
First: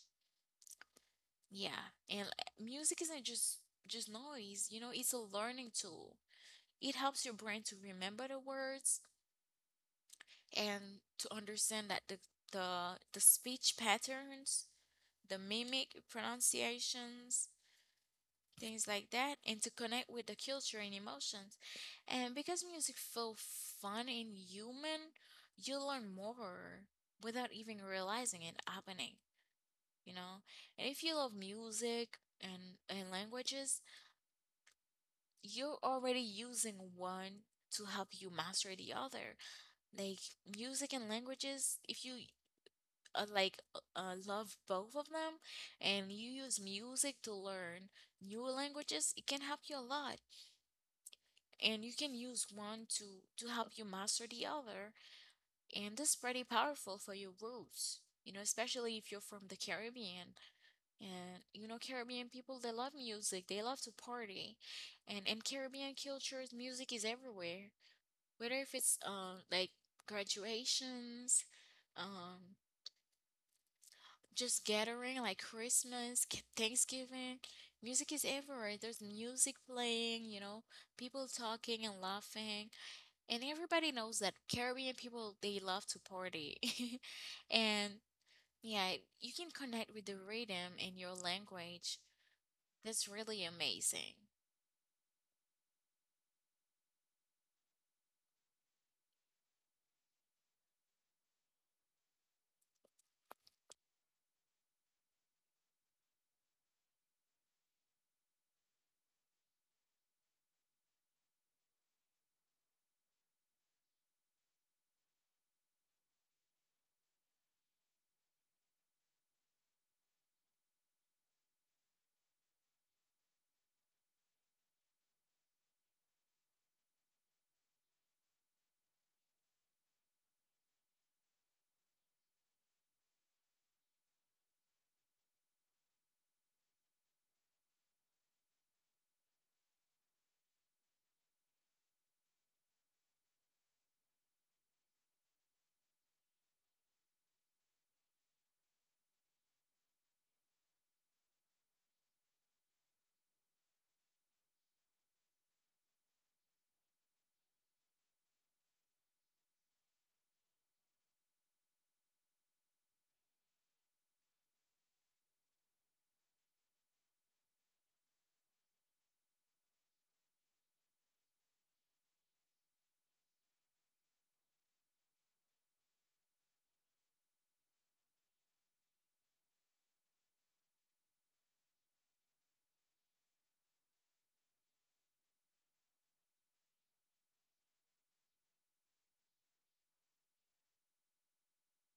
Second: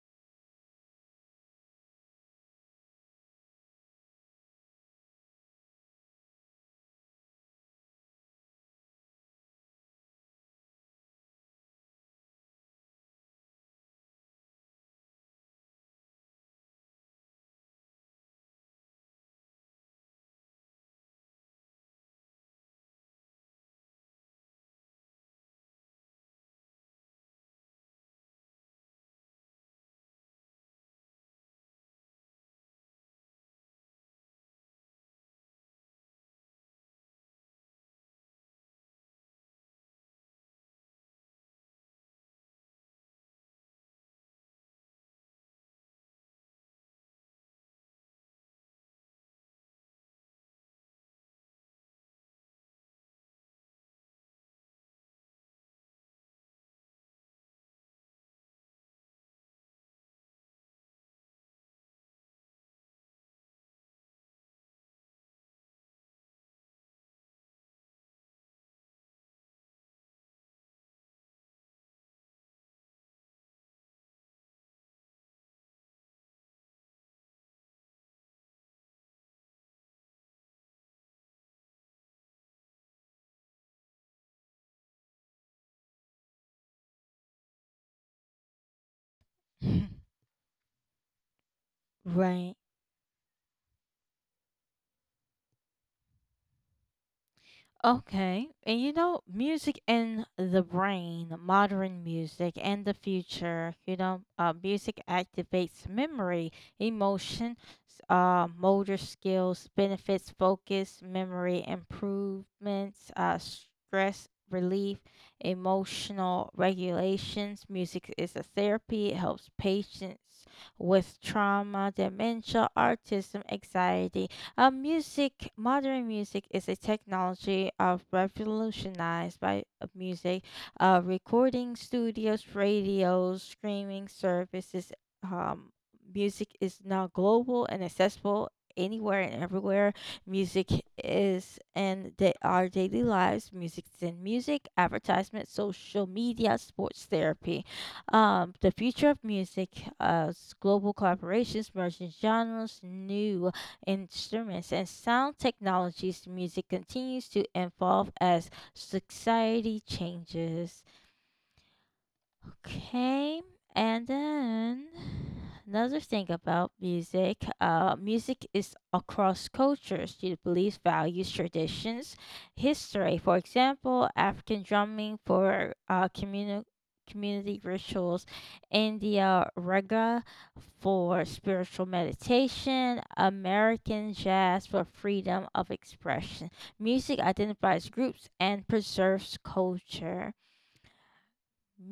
B: Yeah, and music isn't just noise, you know, it's a learning tool. It helps your brain to remember the words and to understand that the speech patterns, the mimic pronunciations, things like that, and to connect with the culture and emotions. And because music feels fun and human, you learn more without even realizing it happening, you know? And if you love music and languages, you're already using one to help you master the other. Like, music and languages, if you love both of them and you use music to learn new languages, it can help you a lot. And you can use one to help you master the other. And this is pretty powerful for your roots, you know, especially if you're from the Caribbean. And you know, Caribbean people, they love music, they love to party. And in Caribbean cultures, music is everywhere, whether if it's like graduations, um just gathering like Christmas, Thanksgiving. Music is everywhere, there's music playing, you know, people talking and laughing. And everybody knows that Caribbean people, they love to party. And yeah, you can connect with the rhythm in your language.
A: right.
B: That's really amazing.
A: Okay. And you know, music and the brain, modern music and the future, you know, music activates memory, emotion, motor skills, benefits focus, memory improvements, stress relief, emotional regulations. Music is a therapy, it helps patients with trauma, dementia, autism, anxiety, music, modern music is a technology of revolutionized by music, recording studios, radios, streaming services. Um, music is now global and accessible anywhere and everywhere. Music is in our daily lives. Music is in music, advertisement, social media, sports therapy. The future of music, global collaborations, merging genres, new instruments, and sound technologies, music continues to evolve as society changes. Okay, and then another thing about music, music is across cultures. It believes values, traditions, history. For example, African drumming for communal community rituals, India raga for spiritual meditation, American jazz for freedom of expression. Music identifies groups and preserves culture.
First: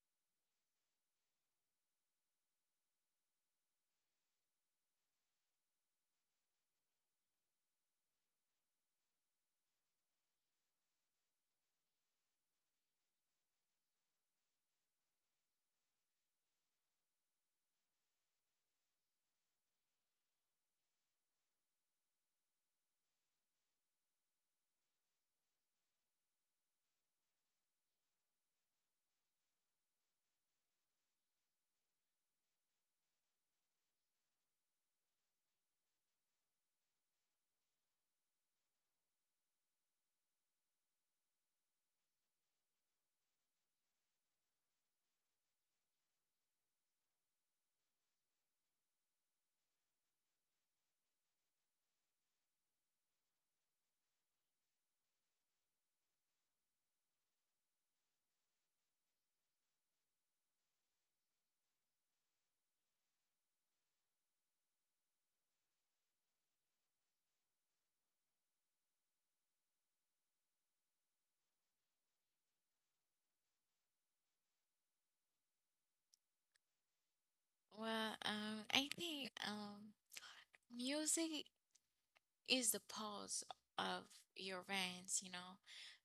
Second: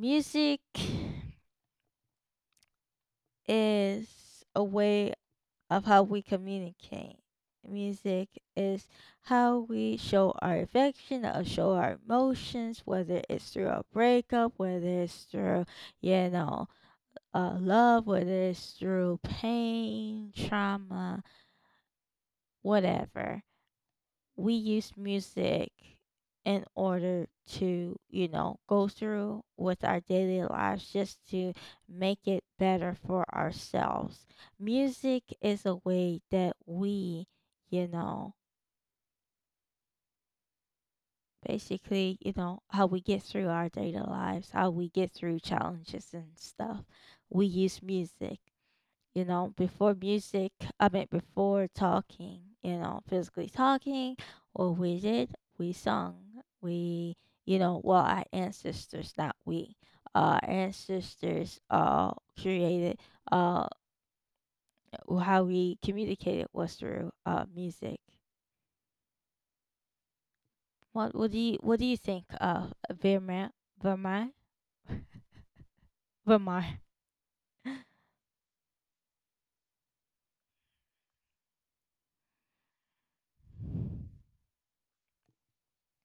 A: Music is a way of how we communicate. Music is how we show our affection or show our emotions, whether it's through a breakup, whether it's through, you know, love, whether it's through pain, trauma, whatever, we use music in order to, you know, go through with our daily lives just to make it better for ourselves. Music is a way that we, you know, basically, you know, how we get through our daily lives, how we get through challenges and stuff. We use music. You know, before music, I mean, before talking, you know, physically talking, what we did, we sung, we, you know, well, our ancestors, not we, our ancestors created, uh, how we communicated was through music. What do you think, uh, Vermeer Vermeer?
B: Well, I think music is the pulse of your veins, you know,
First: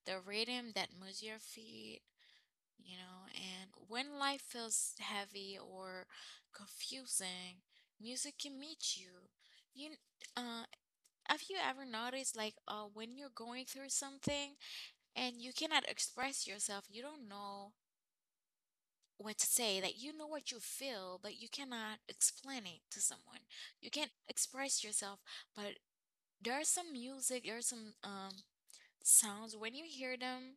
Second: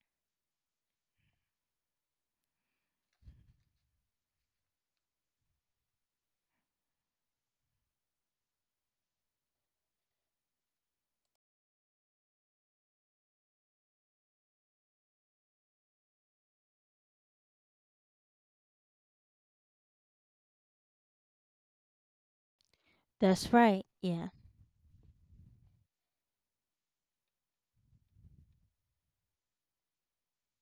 B: the rhythm that moves your feet, you know. And when life feels heavy or confusing, music can meet you. You, uh, have you ever noticed, like, when you're going through something and you cannot express yourself, you don't know what to say, like, you know what you feel, but you cannot explain it to someone.
A: That's right.
B: You can't
A: Yeah.
B: express yourself, but there's some music, there's some sounds when you hear them.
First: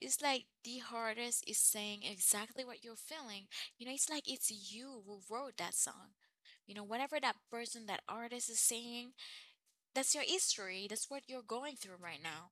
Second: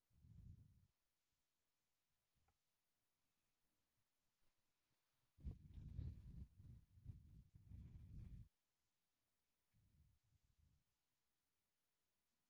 B: It's like the artist is saying exactly what you're feeling. You know, it's like it's you who wrote that song. You know, whatever that person, that artist is saying, that's your history. That's what you're going through right now.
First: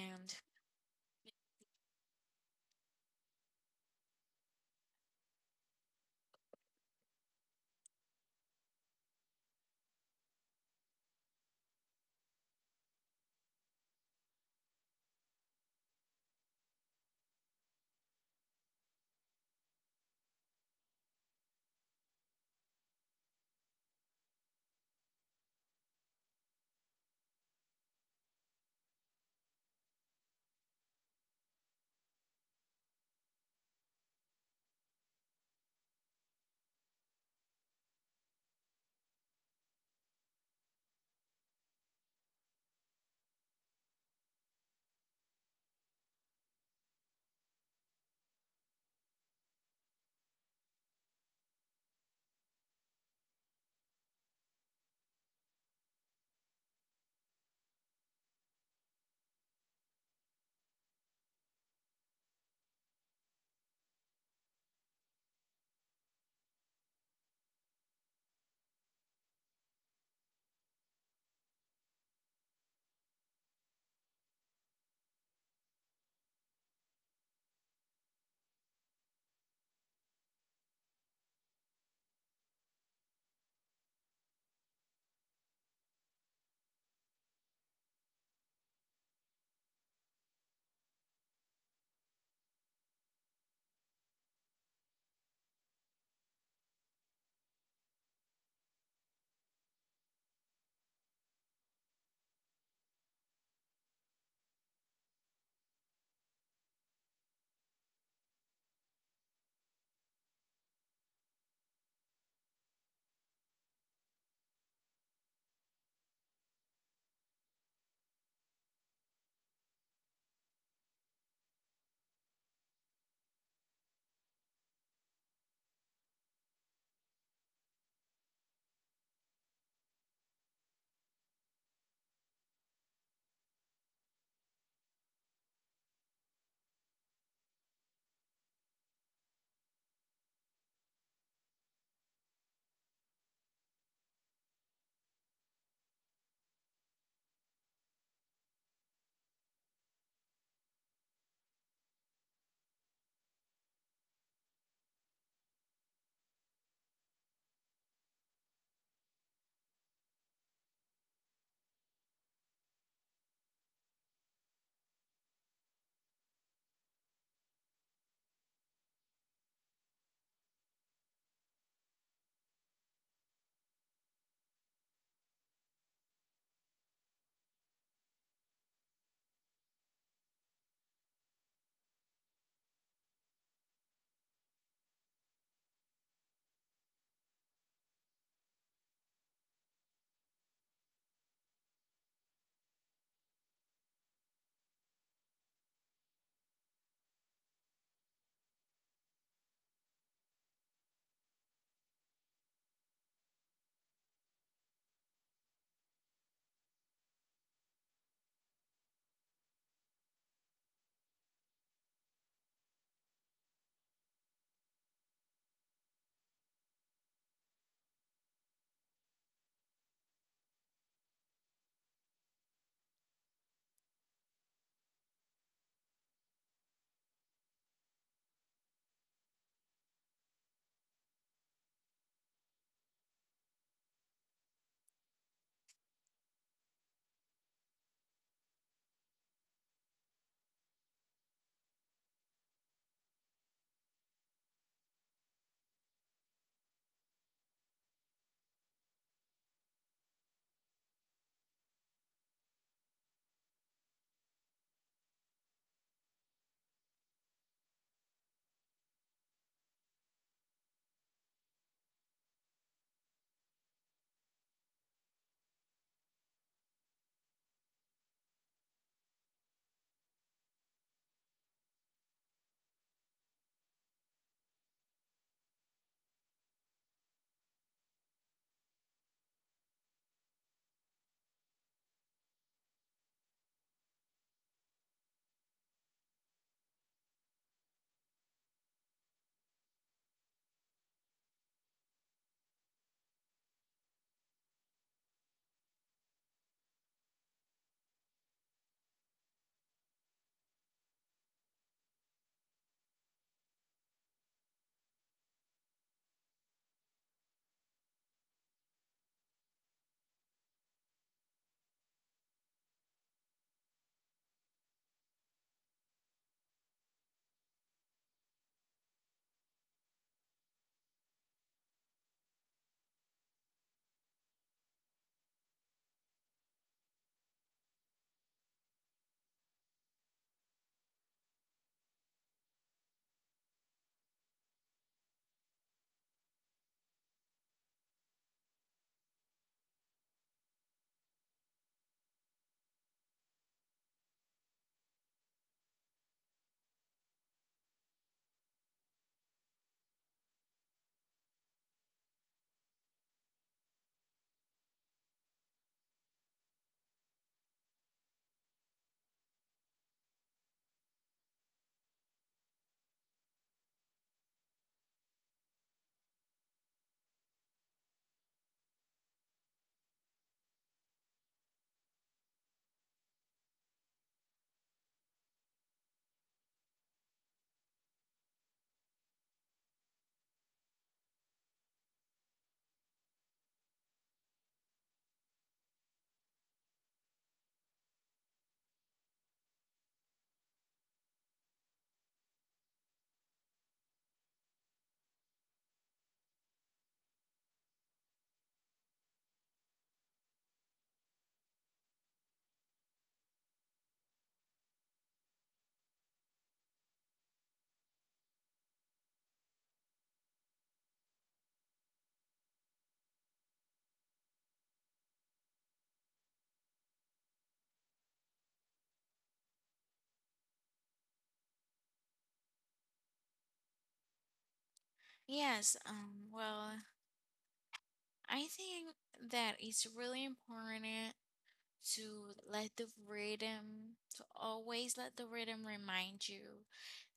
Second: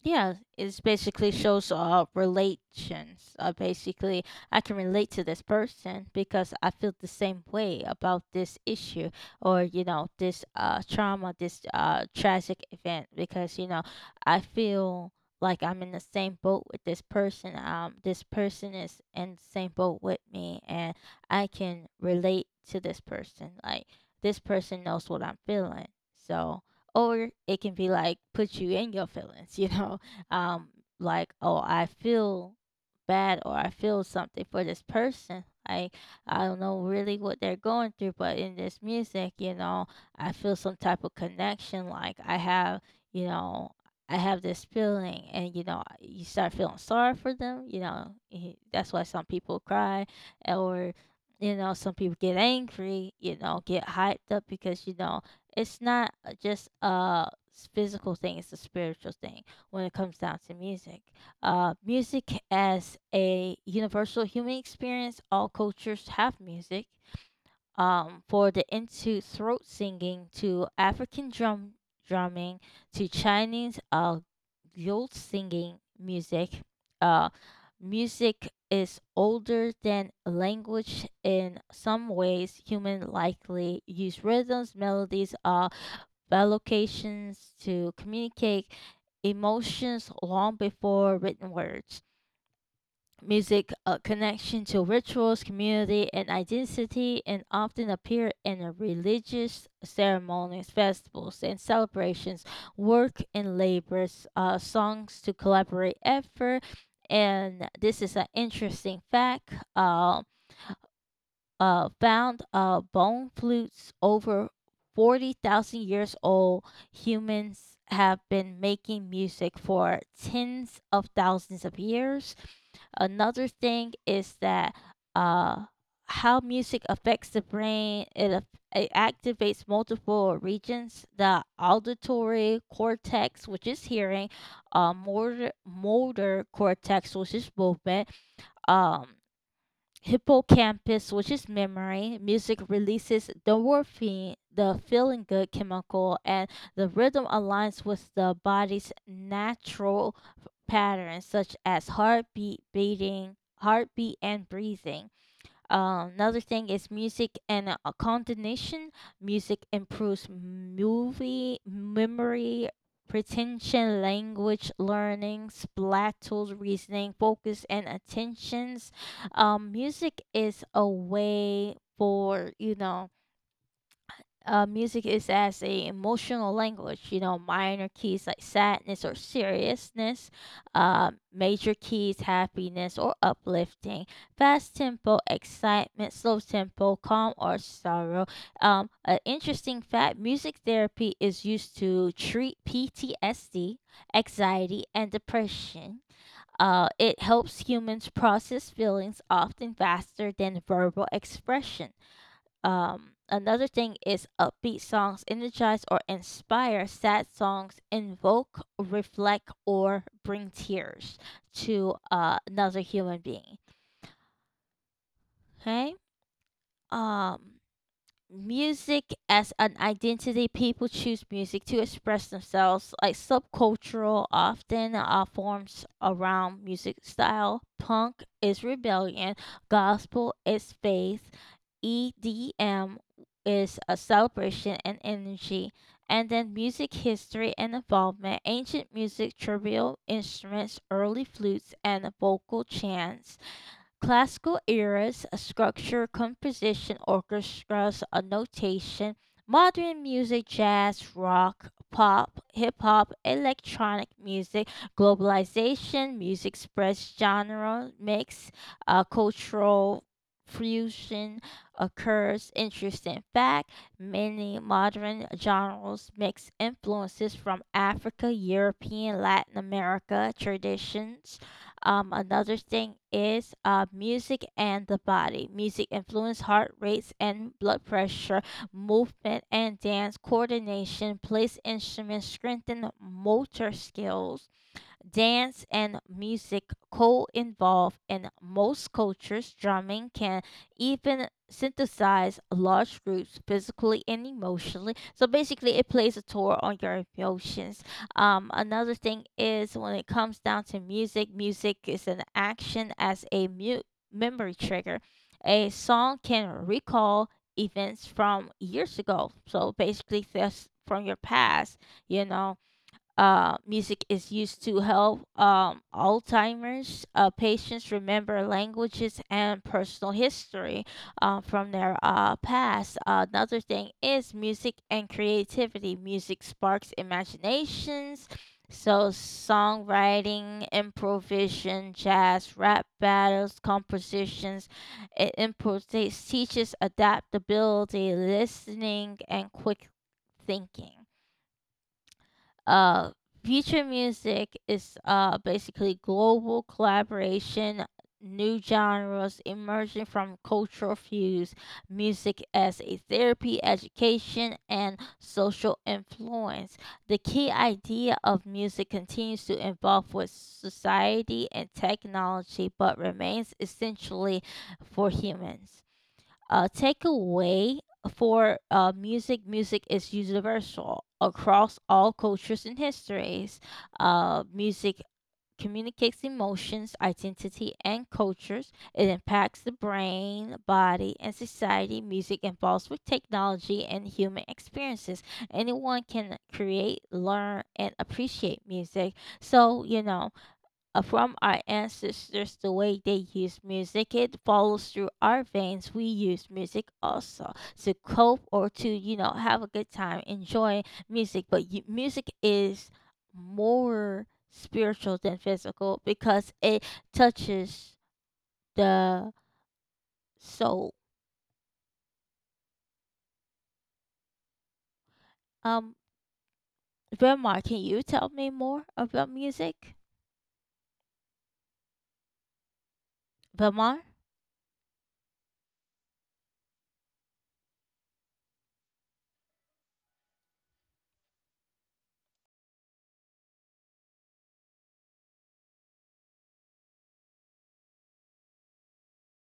A: Yeah, it's basically shows relations. Basically, I can relate to this person because I feel the same way about this issue or you know this trauma, this tragic event. Because you know I feel like I'm in the same boat with this person. This person is in the same boat with me, and I can relate to this person. Like this person knows what I'm feeling. So or it can be like put you in your feelings, you know, um, like oh I feel bad or I feel something for this person. Like I don't know really what they're going through, but in this music, you know, I feel some type of connection. Like I have, you know, I have this feeling, and you know, you start feeling sorry for them. You know, that's why some people cry, or you know, some people get angry. You know, get hyped up because you know it's not just a physical thing, it's a spiritual thing when it comes down to music. Uh, music as a universal human experience, all cultures have music. Um, for the into throat singing to African drumming, to Chinese youth singing music. Uh, Music is older than language in some ways. Human likely use rhythms, melodies, allocations to communicate emotions long before written words. Music a connection to rituals, community, and identity, and often appear in a religious ceremonies, festivals, and celebrations, work and labors, songs to collaborate effort. And this is an interesting fact, found bone flutes over 40,000 years old. Humans have been making music for tens of thousands of years. Another thing is that, uh, how music affects the brain. It activates multiple regions: the auditory cortex, which is hearing, uh, motor cortex, which is movement, um, hippocampus, which is memory. Music releases endorphin, the feeling good chemical, and the rhythm aligns with the body's natural patterns such as heartbeat and breathing. Another thing is music and coordination. Music improves movie memory, retention, language learning, splat tools, reasoning, focus, and attentions. Music is a way for music is as a emotional language. You know, minor keys like sadness or seriousness, major keys happiness or uplifting, fast tempo excitement, slow tempo calm or sorrow. An interesting fact: music therapy is used to treat PTSD, anxiety, and depression. It helps humans process feelings often faster than verbal expression. Another thing is upbeat songs energize or inspire. Sad songs invoke, reflect, or bring tears to another human being. Okay. Um, music as an identity. People choose music to express themselves. Like subcultural, often forms around music style. Punk is rebellion. Gospel is faith. EDM is a celebration and energy, and then music history and involvement, ancient music, trivial instruments, early flutes, and vocal chants. Classical eras, a structure, composition, orchestras, a notation. Modern music, jazz, rock, pop, hip hop, electronic music, globalization, music express genre, mix, cultural fusion occurs. Interesting fact, many modern genres mix influences from Africa, European, Latin America traditions. Um, another thing is music and the body. Music influence heart rates and blood pressure, movement and dance coordination, plays instruments, strengthen motor skills. Dance and music co-involve in most cultures. Drumming can even synthesize large groups physically and emotionally. So basically, it plays a tour on your emotions. Another thing is when it comes down to music, music is an action as a mute memory trigger. A song can recall events from years ago. So basically, that's from your past, you know, music is used to help Alzheimer's patients remember languages and personal history from their past. Another thing is music and creativity. Music sparks imaginations. So, songwriting, improvisation, jazz, rap battles, compositions, it improvises, teaches adaptability, listening, and quick thinking. Uh, future music is basically global collaboration, new genres emerging from cultural fuse, music as a therapy, education, and social influence. The key idea of music continues to evolve with society and technology, but remains essentially for humans. Uh, takeaway for music is universal across all cultures and histories. Uh, music communicates emotions identity and cultures, it impacts the brain body and society, music involves with technology and human experiences, anyone can create learn and appreciate music. So you know, from our ancestors the way they used music, it follows through our veins. We use music also to cope or to, you know, have a good time, enjoy music. But you, music is more spiritual than physical because it touches the soul. Um, Belmar, can you tell me more about music, Belmar?
B: yes, well, I think that it's really important to let the rhythm, to always let the rhythm remind you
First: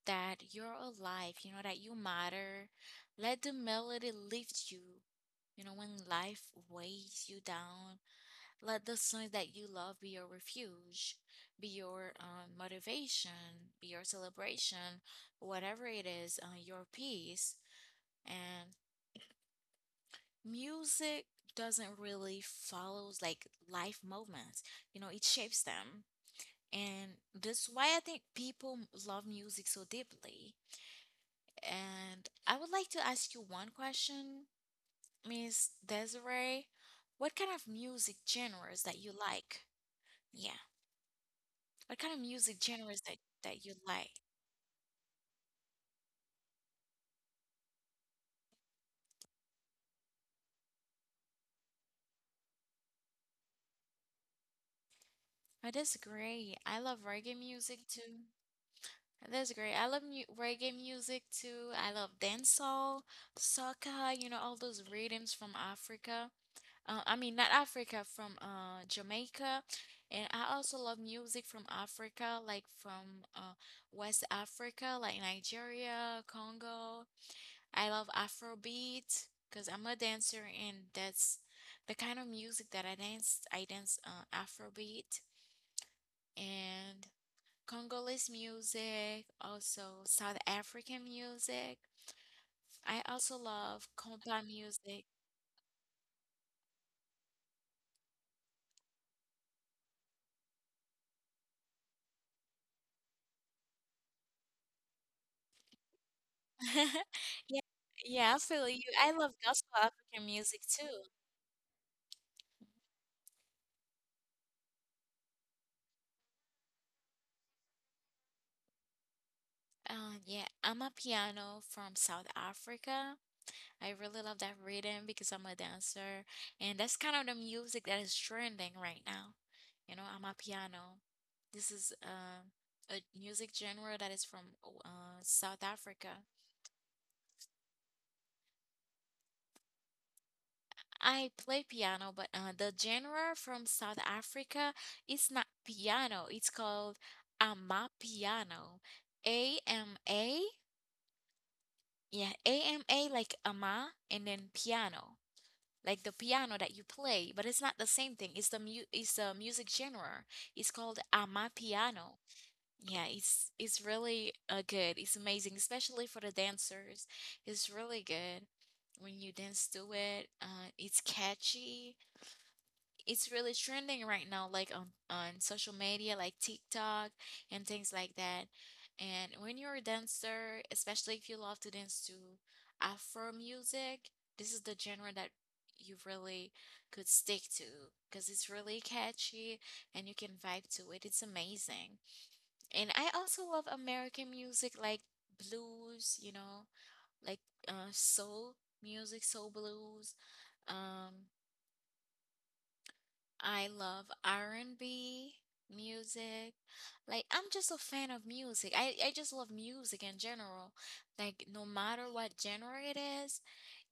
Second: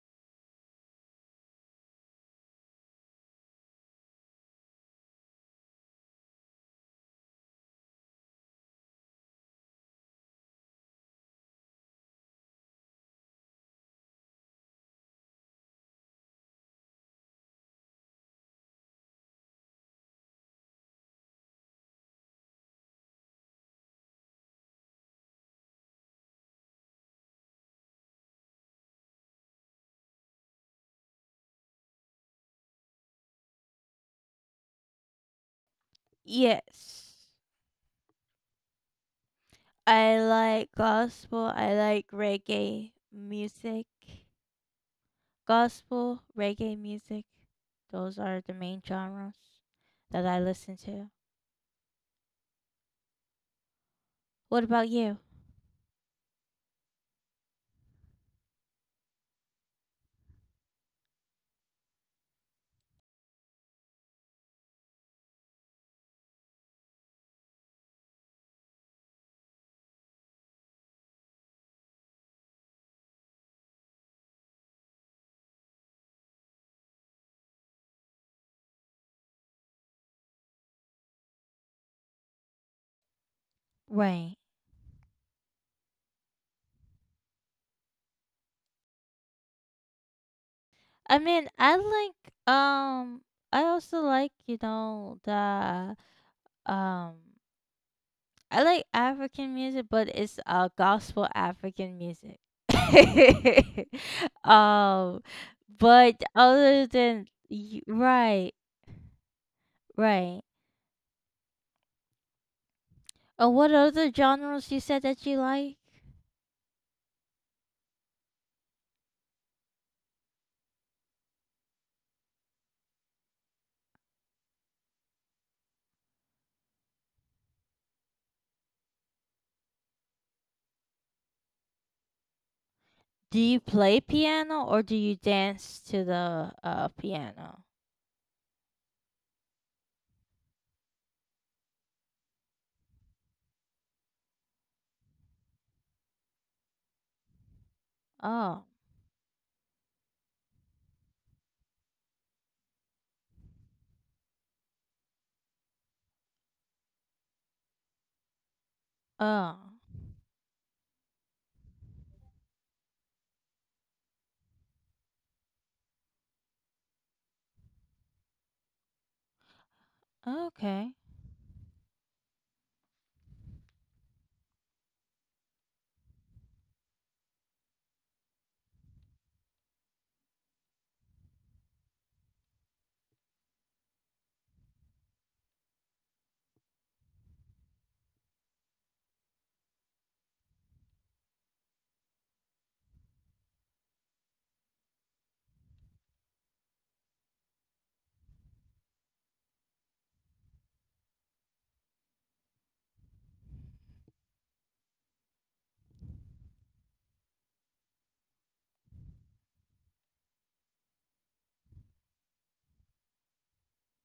B: that you're alive, you know, that you matter. Let the melody lift you. You know, when life weighs you down, let the songs that you love be your refuge, be your motivation, be your celebration, whatever it is, your peace. And music doesn't really follow like life moments, you know, it shapes them. And that's why I think people love music so deeply. And I would like to ask you one question, Miss Desiree. What
A: Yes.
B: kind of music genres that you like?
A: I
B: Yeah,
A: like gospel,
B: what
A: I
B: kind of
A: like
B: music genres that
A: reggae
B: you like?
A: music. Gospel, reggae music, those are the main genres that I listen to. What
B: I
A: about you?
B: disagree, I love reggae music too. That's great. I love mu reggae music too. I love dancehall, soca, you know, all those rhythms from Africa. I mean, not Africa, from Jamaica. And I also love music from Africa, like from West Africa, like Nigeria, Congo. I love Afrobeat because I'm a dancer, and that's the kind of music that I dance. I dance Afrobeat.
A: Right.
B: And Congolese music, also South African music.
A: I mean,
B: I
A: I
B: also
A: like
B: love compa
A: um, I
B: music.
A: also like, you know, the um, I like African music, but it's gospel African music. um, but
B: Yeah,
A: other
B: yeah, I
A: than
B: feel you. I love gospel
A: right,
B: African music too.
A: right. What other genres you said that you like?
B: Yeah, I'm a piano from South Africa. I really love that rhythm because I'm a dancer, and that's kind of the music that is trending right now. You know, I'm a piano. This is a music genre that is from
A: Do you play
B: South
A: piano or do
B: Africa.
A: you dance to the, piano?
B: I play piano, but the genre from South Africa is not piano. It's called ama piano. A
A: Oh,
B: M A, yeah, AMA like ama, and then piano, like the piano that you play. But it's not the same thing. It's the it's the music genre. It's called
A: oh,
B: ama piano. Yeah, it's really good. It's amazing, especially for the dancers. It's really good when you dance to it. It's catchy,
A: okay,
B: it's really trending right now, like on social media, like TikTok and things like that. And when you're a dancer, especially if you love to dance to Afro music, this is the genre that you really could stick to because it's really catchy and you can vibe to it. It's amazing. And I also love American music like blues, you know, like soul music, soul blues. Um, I love R&B music. Like, I'm just a fan of music. I just love music in general. Like, no matter what genre it is,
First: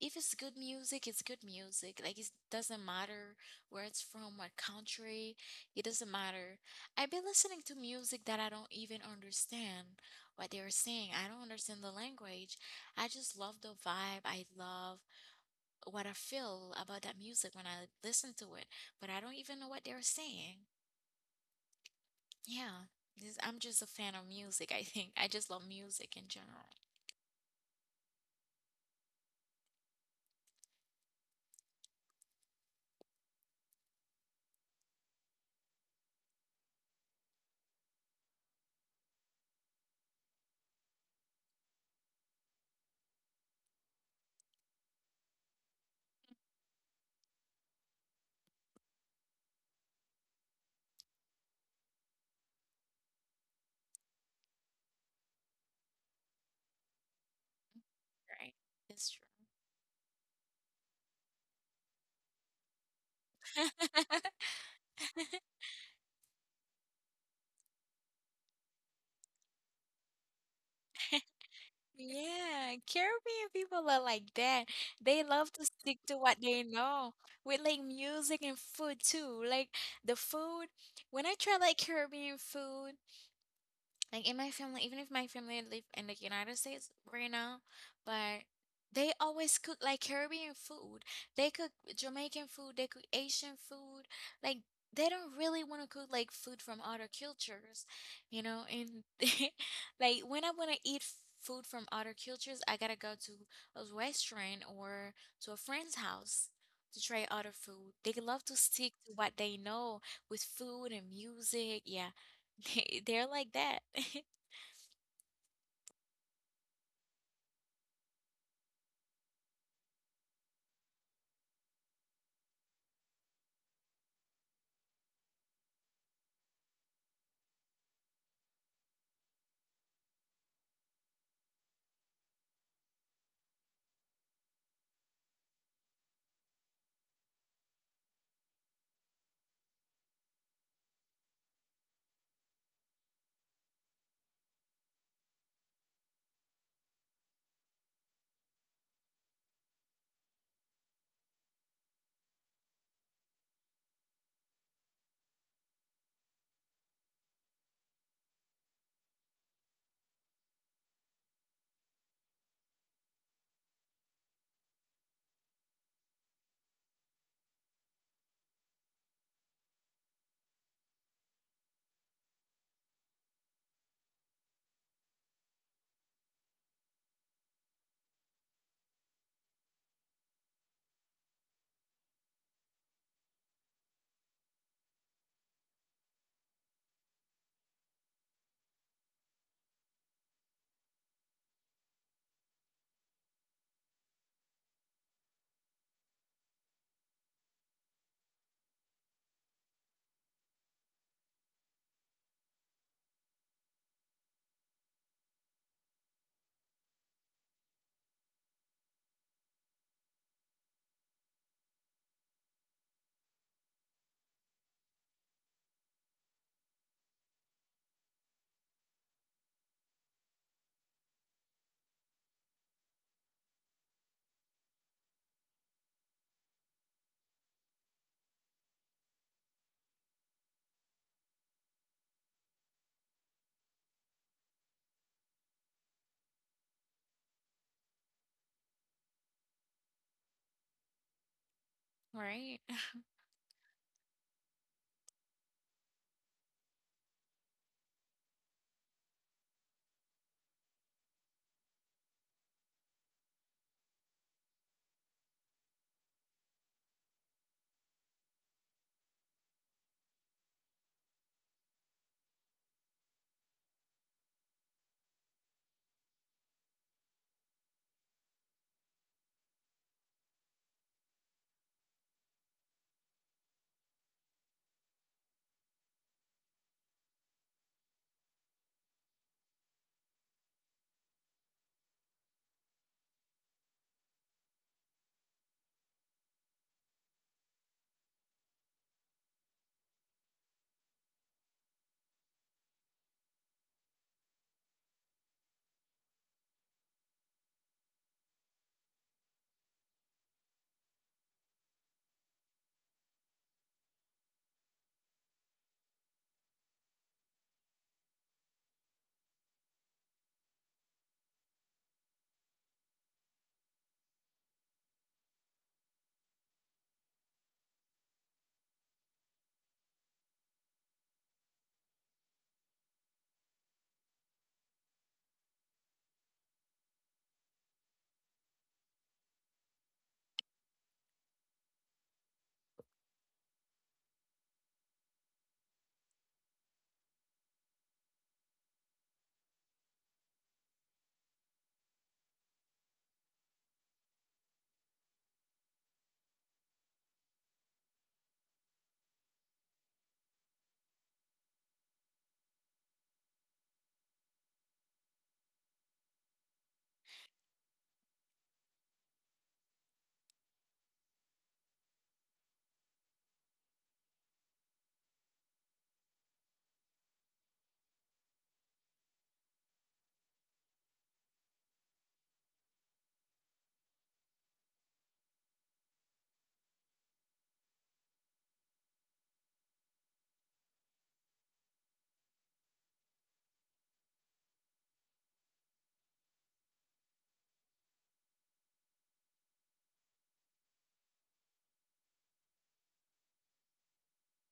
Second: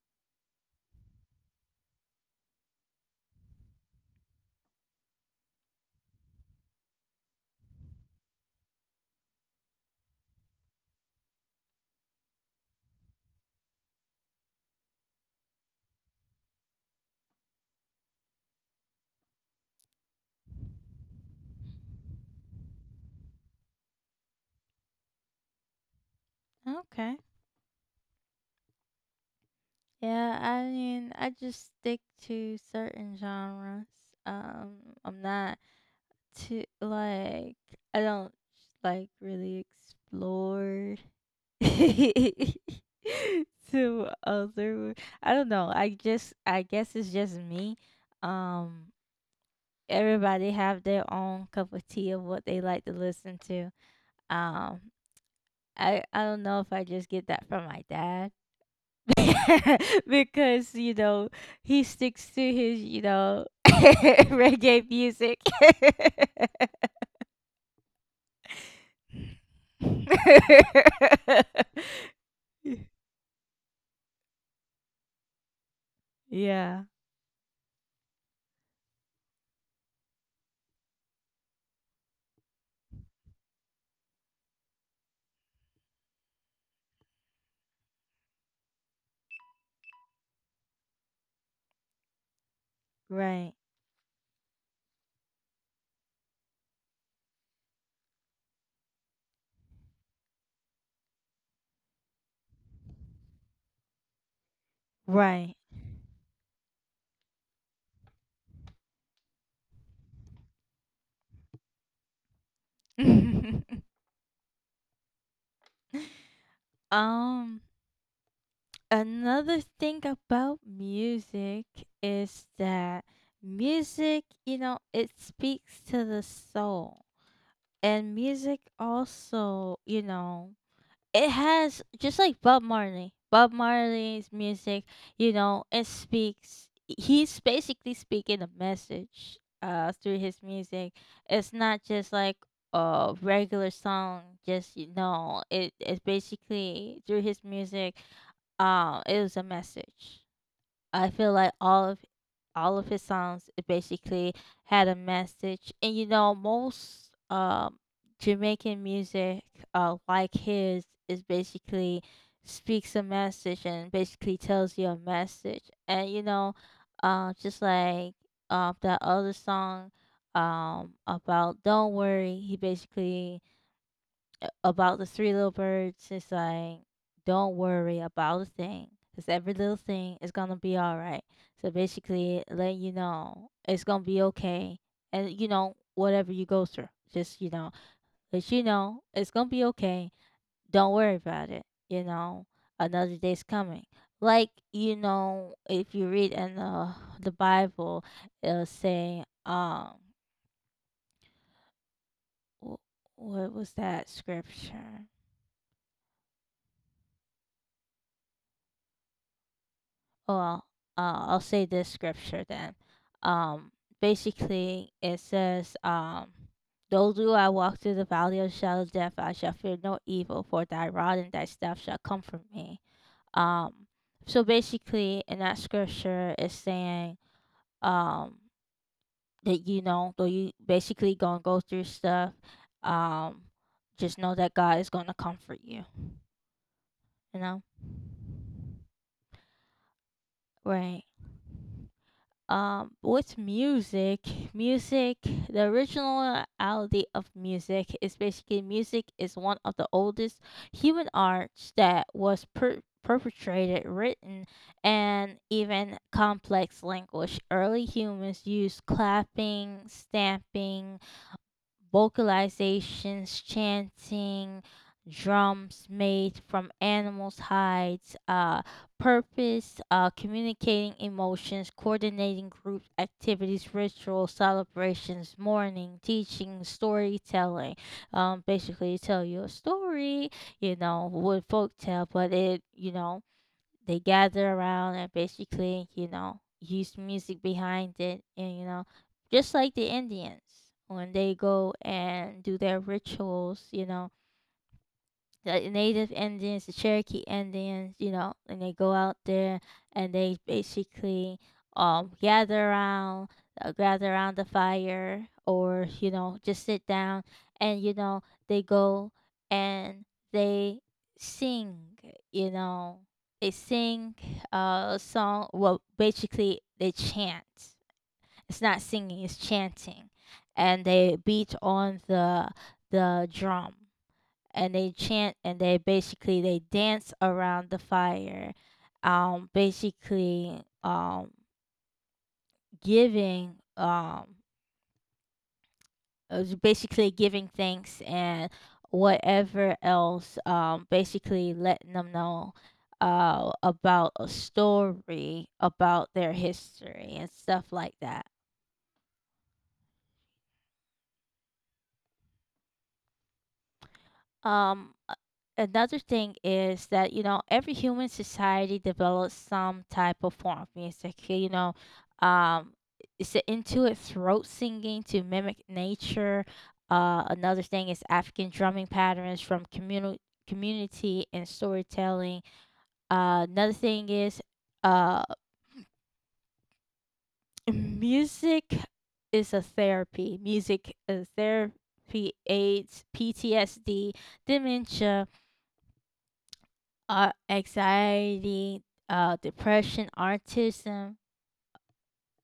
B: if it's good music, it's good music. Like, it doesn't matter where it's from, what country. It doesn't matter. I've been listening to music that I don't even understand what they were saying. I don't understand the language. I just love the vibe. I love what I feel about that music when I listen to it, but I don't even know what they're saying. Yeah, I'm just a fan of music, I think. I just love music in general,
A: okay. Yeah, I mean, I just stick to certain genres. Um, I'm not too like I don't like really explore to other. I don't know. I guess it's just me. Um, everybody have their own cup of tea of what they like to listen to. Um, I don't know if I just get that
B: right?
A: from my
B: It's true.
A: dad. Because you know he sticks to his, you know, reggae music.
B: Yeah, Caribbean people are like that. They love to stick to what they know with like
A: Yeah.
B: music and food too. Like the food, when I try like Caribbean food, like in my family, even if my family live in the United States right now, but they always cook like Caribbean food. They cook Jamaican food, they cook Asian food. Like,
A: Right.
B: they don't really want to cook like food from other cultures, you know? And like when I want to eat food from other cultures, I gotta go to a restaurant or to a friend's house to
A: Right.
B: try other food. They love to stick to what they know with food and music. Yeah. They're like that.
A: um. Another thing about music is that music, you know, it speaks to the soul. And music also, you know, it has, just like Bob Marley. Bob Marley's music, you know, it speaks, he's basically speaking a message through his music. It's not just like a regular song, just you know, it's basically through his music. Um, it was a message. I feel like all of his songs basically had a message, and you know most um, Jamaican music, like his, is basically speaks a message and basically tells you a message, and you know, just like that other song, about don't worry, he basically a about the three little birds, it's like, don't worry about a cause every little thing is gonna be all right. So basically, letting you know it's gonna be okay, and you know whatever you go through, just you know, let you know it's gonna be okay. Don't worry about it. You know, another day's coming. Like you know, if you read in the Bible, it'll say, wh- what was that scripture? Well, I'll say this scripture then. Um, basically, it says, though do I walk through the valley of the shadow of death, I shall fear no evil, for thy rod and thy staff shall comfort me. Um, so basically, in that scripture, it's saying um, that, you know, though you basically going to go through stuff, um, just know that God is going to comfort you, you know?
B: Right.
A: Right. Um, with music the originality of music is basically music is one of the oldest human arts that was perpetrated, written and even complex language. Early humans used clapping, stamping, vocalizations, chanting, drums made from animals' hides. Uh, purpose, communicating emotions, coordinating group activities, rituals, celebrations, mourning, teaching, storytelling. Basically, tell you a story, you know, with folk tale, but it, you know, they gather around and basically, you know, use music behind it, and you know, just like the Indians when they go and do their rituals, you know, the native Indians, the Cherokee Indians, you know, and they go out there and they basically um gather around gather around the fire, or you know just sit down and you know they go and they sing, you know they sing a song. Well basically they chant, it's not singing, it's chanting, and they beat on the drum, and they chant, and they basically they dance around the fire, basically giving basically giving thanks and whatever else, basically letting them know about a story about their history and stuff like that. Um, a- Another thing is that, you know, every human society develops some type of form of music. You know, um, it's the intuit throat singing to mimic nature. Another thing is African drumming patterns from communal community and storytelling. Another thing is uh, music is a therapy. Music is therapy, aids PTSD, dementia, anxiety, depression, autism.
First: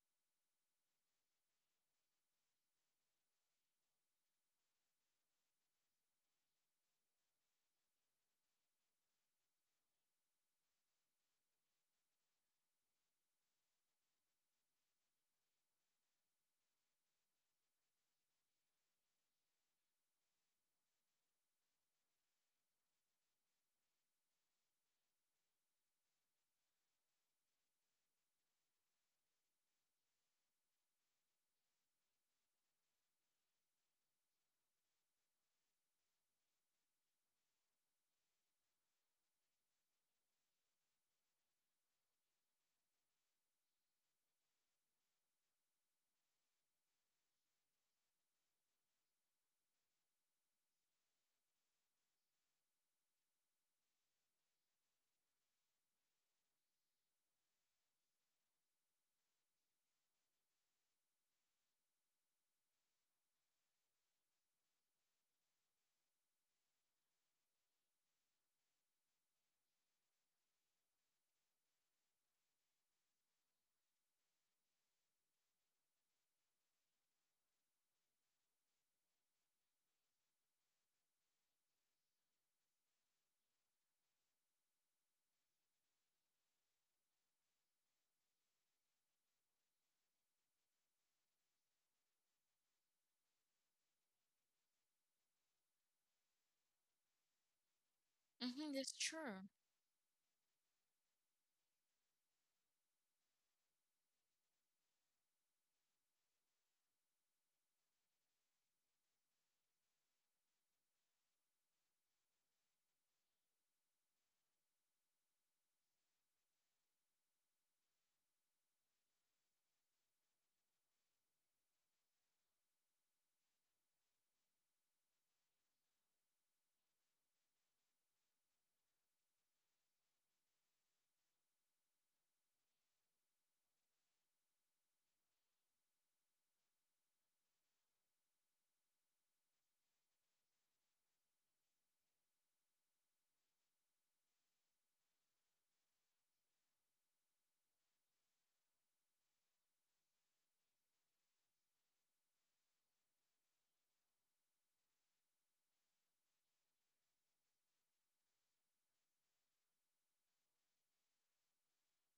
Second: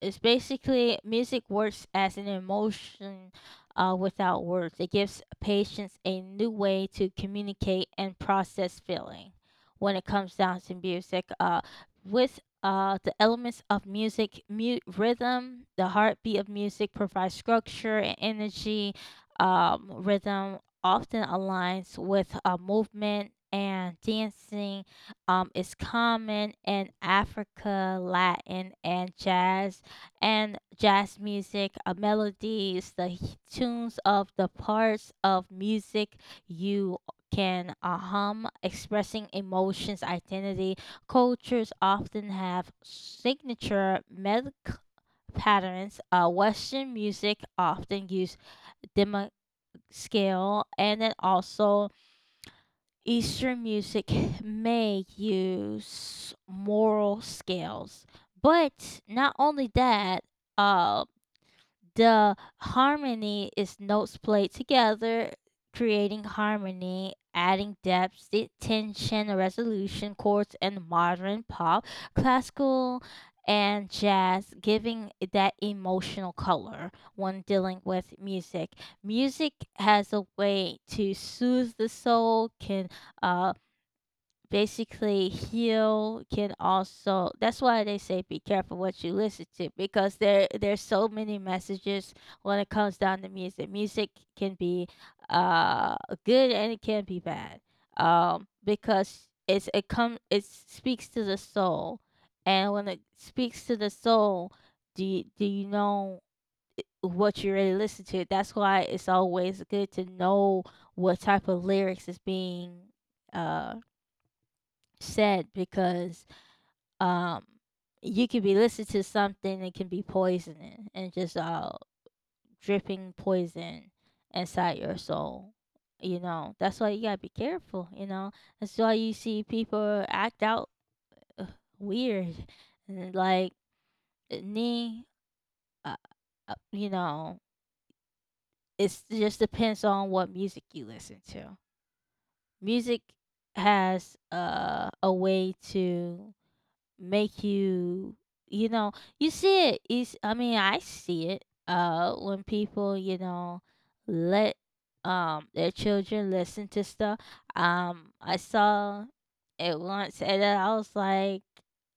A: It's basically music works as an emotion without words. It gives patients a new way to communicate and process feeling when it comes down to music. With the elements of music, mute rhythm, the heartbeat of music provides structure and energy. Rhythm often aligns with movement and dancing, is common in Africa, Latin, and jazz music. Melodies, tunes of the parts of music you can hum, expressing emotions, identity. Cultures often have signature melodic patterns. Western music often use demo scale, and then also Eastern music may use moral scales. But not only that, uh, the harmony is notes played together, creating harmony, adding depth, the tension, the resolution, chords, and modern pop, classical, and jazz, giving it that emotional color when dealing with music. Music has a way to soothe the soul, can uh, basically heel, can also. That's why they say be careful what you listen to, because there's so many messages when it comes down to music. Can be uh good and it can be bad,
B: Mm-hmm, that's
A: because
B: true.
A: it's it come it speaks to the soul. And when it speaks to the soul, do you know what you really listen to. That's why it's always good to know what type of lyrics is being uh said, because um you could be listening to something that can be poisoning and just dripping poison inside your soul. You know, that's why you gotta be careful, That's why you see people act out uh, weird. And like me, uh, uh, you know, it's it just depends on what music you listen to. Music has a way to make you, you know you see it. Is i mean I see it when people, let their children listen to stuff. I saw it once and then I was like,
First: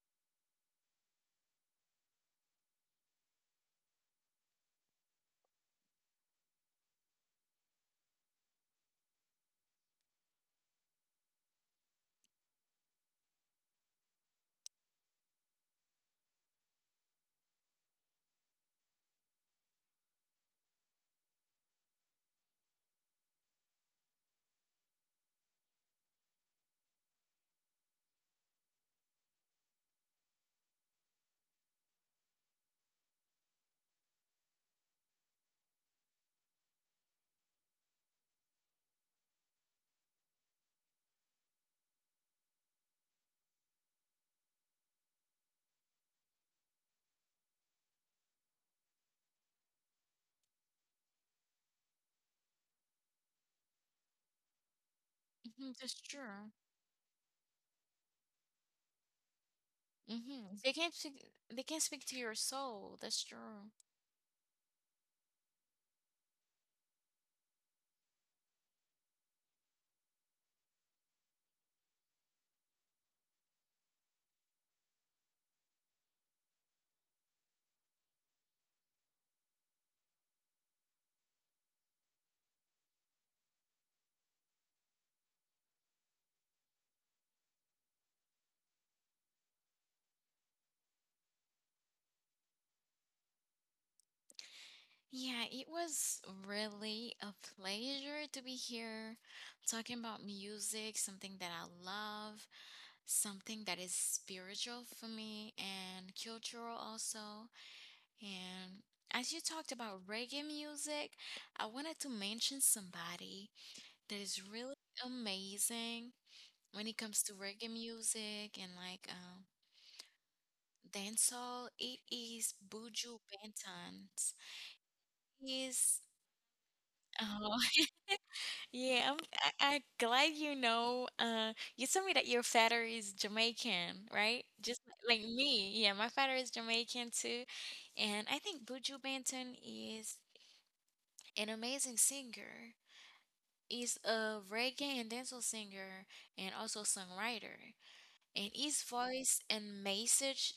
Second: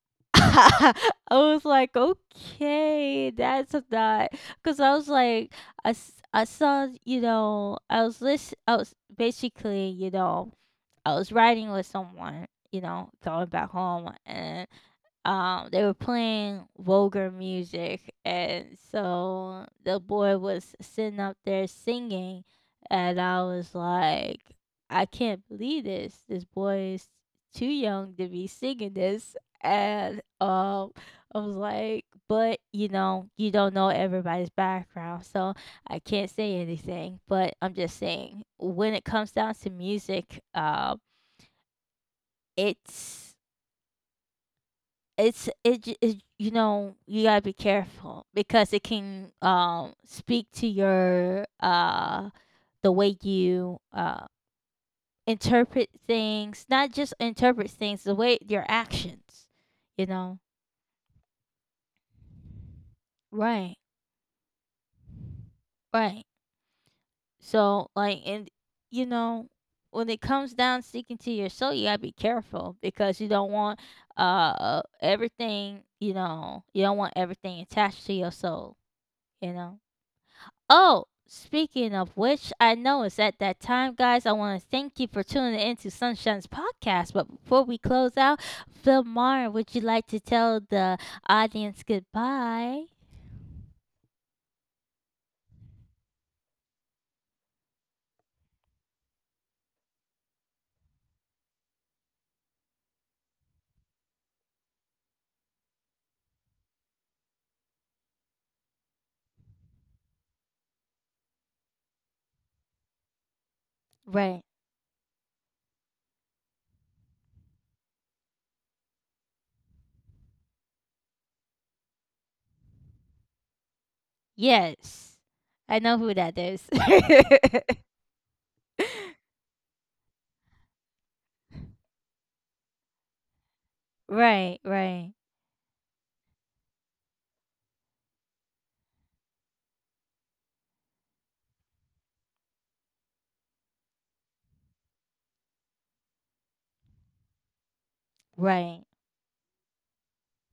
A: I was like, okay, that's not, because I was like, I saw, I was listen, I was basically, I was riding with someone, going back home. And they were playing vulgar music, and so the boy was sitting up there singing, and I was like, I can't believe this boy is too young to be singing this. And I was like, but you know, you don't know everybody's background, so I can't say anything. But I'm just saying, when it comes down to music, it's it, you know, you gotta be careful, because it can speak to your the way you
B: Mm-hmm,
A: interpret
B: that's true.
A: things. Not just interpret things, the way your actions, you know.
B: Mm-hmm. They can not speak, they can speak to your soul. That's true.
A: Right, right. So like, and, you know, when it comes down sticking to your soul, you gotta be careful, because you don't want everything, you know, you don't want everything attached to your soul, you know. Oh, speaking of which, I know it's at that time, guys. I want to thank you for tuning in to Sunshine's podcast. But before we close out, Phil Martin, would you like to tell the audience goodbye?
B: Yeah, it was really a pleasure to be here talking about music, something that I love, something that is spiritual for me and cultural also. And as you talked about reggae music, I wanted to mention somebody that is
A: Right.
B: really amazing. When it comes to reggae music and like dancehall, it is Buju Banton's.
A: Yes. I
B: He's
A: know who that is.
B: oh yeah. I glad you know. You told me that your father is Jamaican, right?
A: Right,
B: Just
A: right,
B: like me. Yeah, my father is Jamaican too, and I think Buju Banton is an amazing singer. He's a reggae and dancehall singer and also songwriter. And his
A: right,
B: voice and message,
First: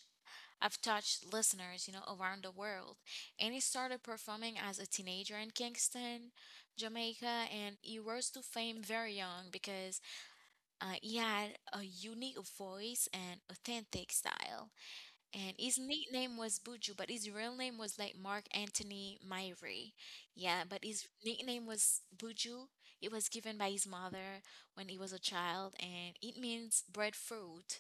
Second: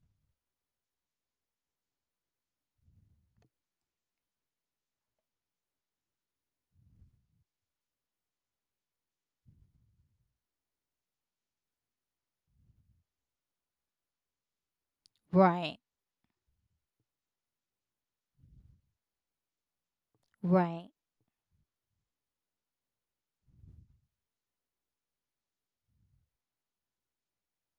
B: I've touched listeners, you know, around the world. And he started performing as a teenager in Kingston, Jamaica, and he rose to fame very young because he had a unique voice and authentic style. And his
A: right,
B: nickname was Buju, but his real name was like Mark Anthony Myrie. Yeah, but
A: right,
B: his nickname was Buju. It was given by his mother when he was a child, and it means breadfruit.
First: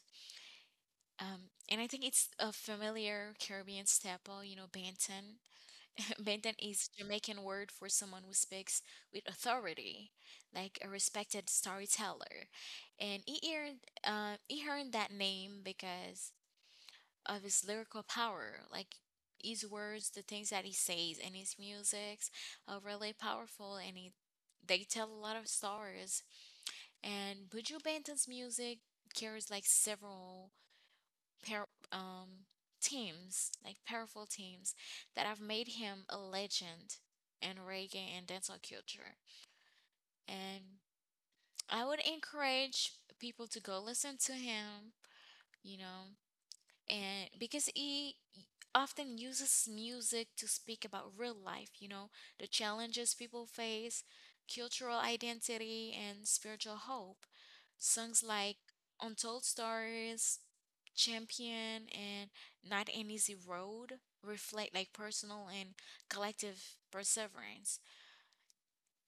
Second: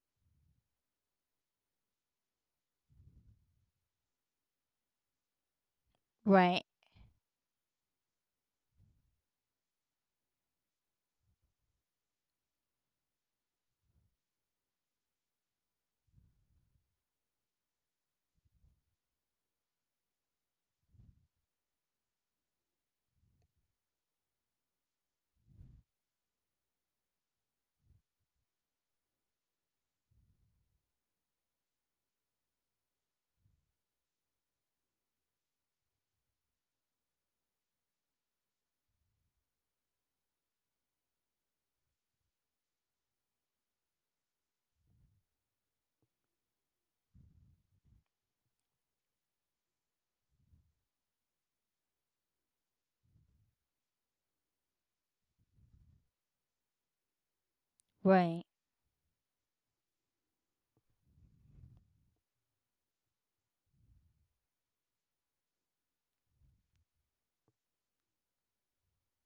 B: And I think it's a familiar Caribbean staple, you know. Banten. Banten
A: right,
B: is Jamaican word for someone who speaks with authority, like a respected storyteller. And he earned that name because of his lyrical power, like his words, the things that he says, and his music's are really powerful, and he, they tell a lot of stories. And Buju Banton's music carries like several par- um, teams, like powerful teams, that have made him a legend in reggae and dancehall culture. And I would encourage people to go listen to him. You know, and because he often uses music to speak about real life, you know, the challenges people face, cultural identity, and spiritual hope. Songs
A: right,
B: like Untold Stories, Champion, and Not an Easy Road reflect like personal and collective perseverance.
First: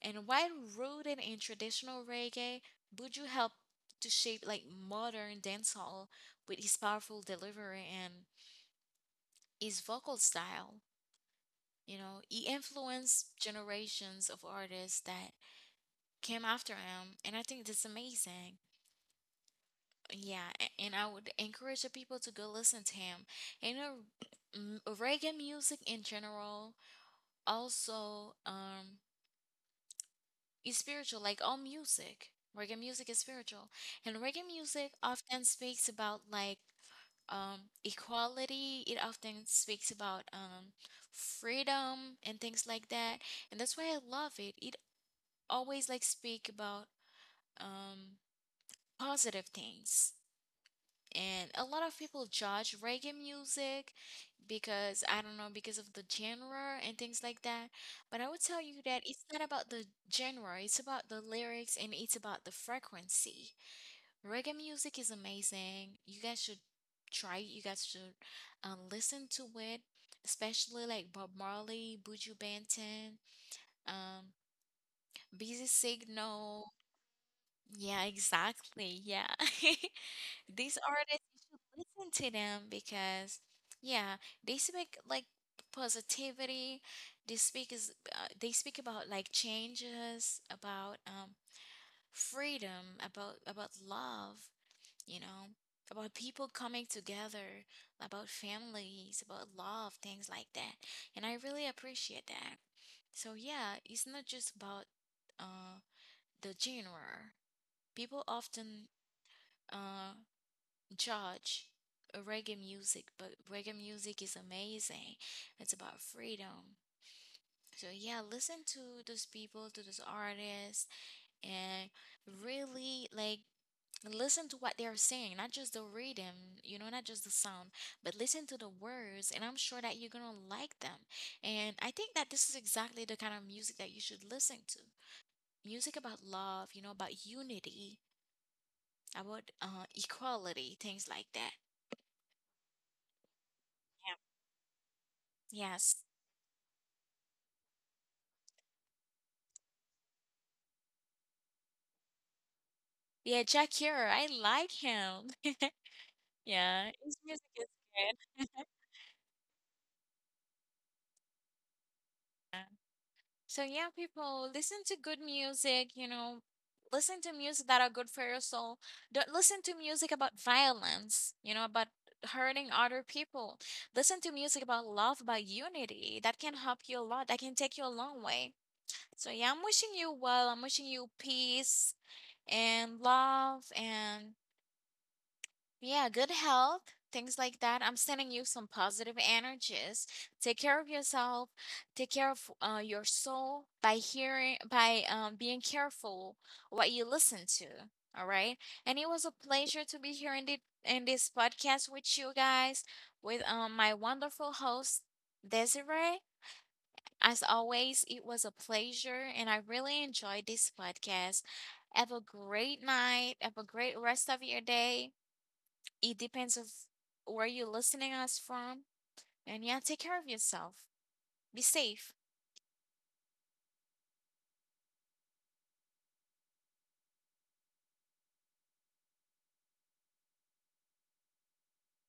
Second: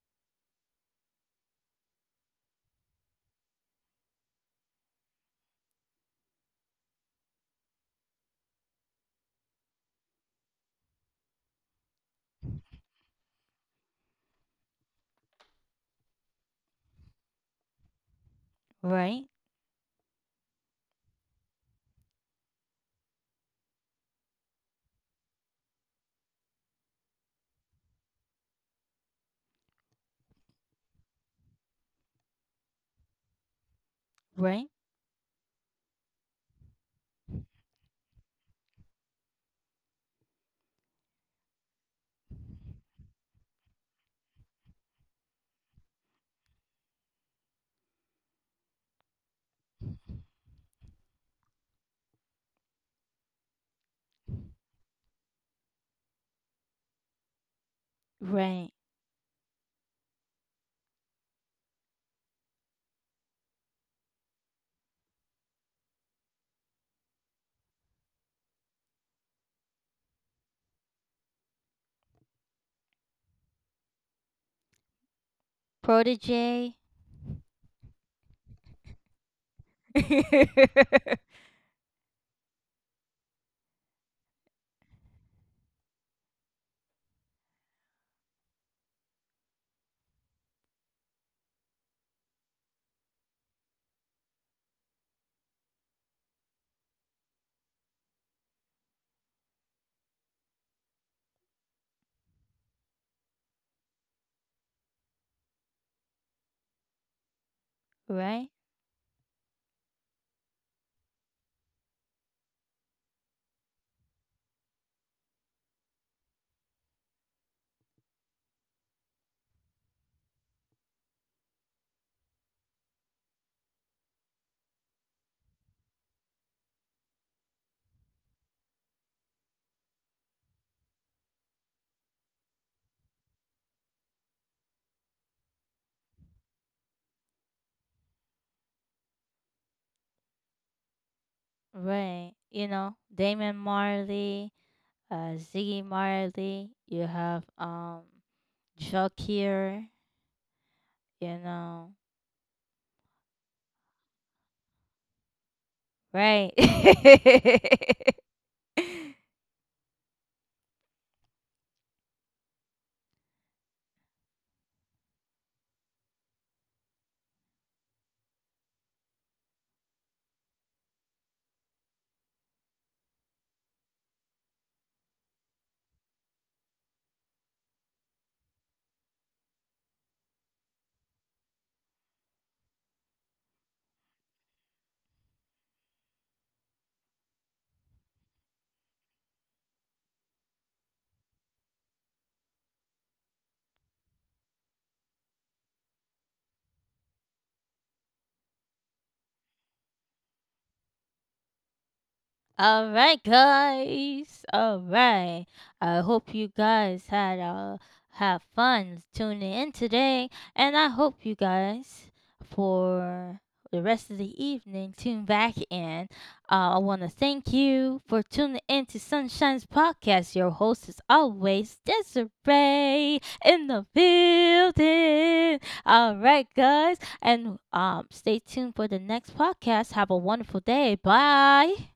B: And while rooted in traditional reggae, Buju helped to shape like modern dancehall with his powerful delivery and his vocal style. You know, he influenced generations of artists that came after him, and I think that's amazing.
A: right,
B: Yeah, and I would encourage the people to go listen to him. And reggae music in general, also, is spiritual, like all music. Reggae music is spiritual, and reggae
A: right,
B: music often speaks about like equality. It often speaks about freedom and things like that, and that's why I love it. It always like speak about um, positive things. And a lot of people judge reggae music because I don't know, because of the genre and things like that. But I would tell you
A: right,
B: that it's not about the genre, it's about the lyrics and it's about the frequency. Reggae music is amazing. You guys should try it. You guys should listen to it, especially like Bob Marley, Buju Banton, um, Busy Signal.
A: Protege.
B: Yeah, exactly. Yeah. These artists, you should listen to them because, yeah, they speak like positivity. They speak about like changes, about freedom, about love, you know, about people coming together, about families, about love, things like that. And I really appreciate that. So yeah, it's not just about uh the genre. People
A: Right.
B: often uh judge reggae music, but reggae music is amazing. It's about freedom. So yeah, listen to those people, to those artists, and really like listen to what they are saying, not just the rhythm, you know, not just the sound, but listen to the words, and I'm sure that you're gonna like them. And I think that this is exactly the kind of music that you should listen to. Music about love, you know, about unity, about equality, things like that.
A: Right. You know, Damon Marley,
B: Yeah.
A: Ziggy
B: Yes.
A: Marley, you have Shakir, you know.
B: Yeah, Jack Hero. I like him.
A: Right.
B: Yeah, his music is good. Yeah. So yeah, people listen to good music, you know, listen to music that are good for your soul. Don't listen to music about violence, you know, about hurting other people. Listen to music about love, about unity. That can help you a lot. That can take you a long way. So yeah, I'm wishing you well. I'm wishing you peace and love and, yeah, good health, things like that. I'm sending you some positive energies. Take care of yourself. Take care of your soul by hearing, by being careful what you listen to. All right. And it was a pleasure to be here in, in this podcast with you guys,
A: All right,
B: with my wonderful
A: guys. All
B: host,
A: right. I
B: Desiree.
A: hope you guys
B: As
A: had
B: always, it was a
A: have fun
B: pleasure, and I
A: tuning in
B: really
A: today,
B: enjoyed this
A: and I hope
B: podcast.
A: you
B: Have a
A: guys
B: great night.
A: for
B: Have a
A: the
B: great
A: rest
B: rest
A: of
B: of
A: the
B: your
A: evening
B: day.
A: tune back
B: It
A: in.
B: depends of
A: I want to
B: where
A: thank
B: you're listening
A: you for
B: us
A: tuning
B: from.
A: in to
B: And
A: Sunshine's
B: yeah, take care of
A: podcast. Your
B: yourself.
A: host is
B: Be
A: always
B: safe.
A: Desiree in the building. All right, guys, and stay tuned for the next podcast. Have a wonderful day. Bye.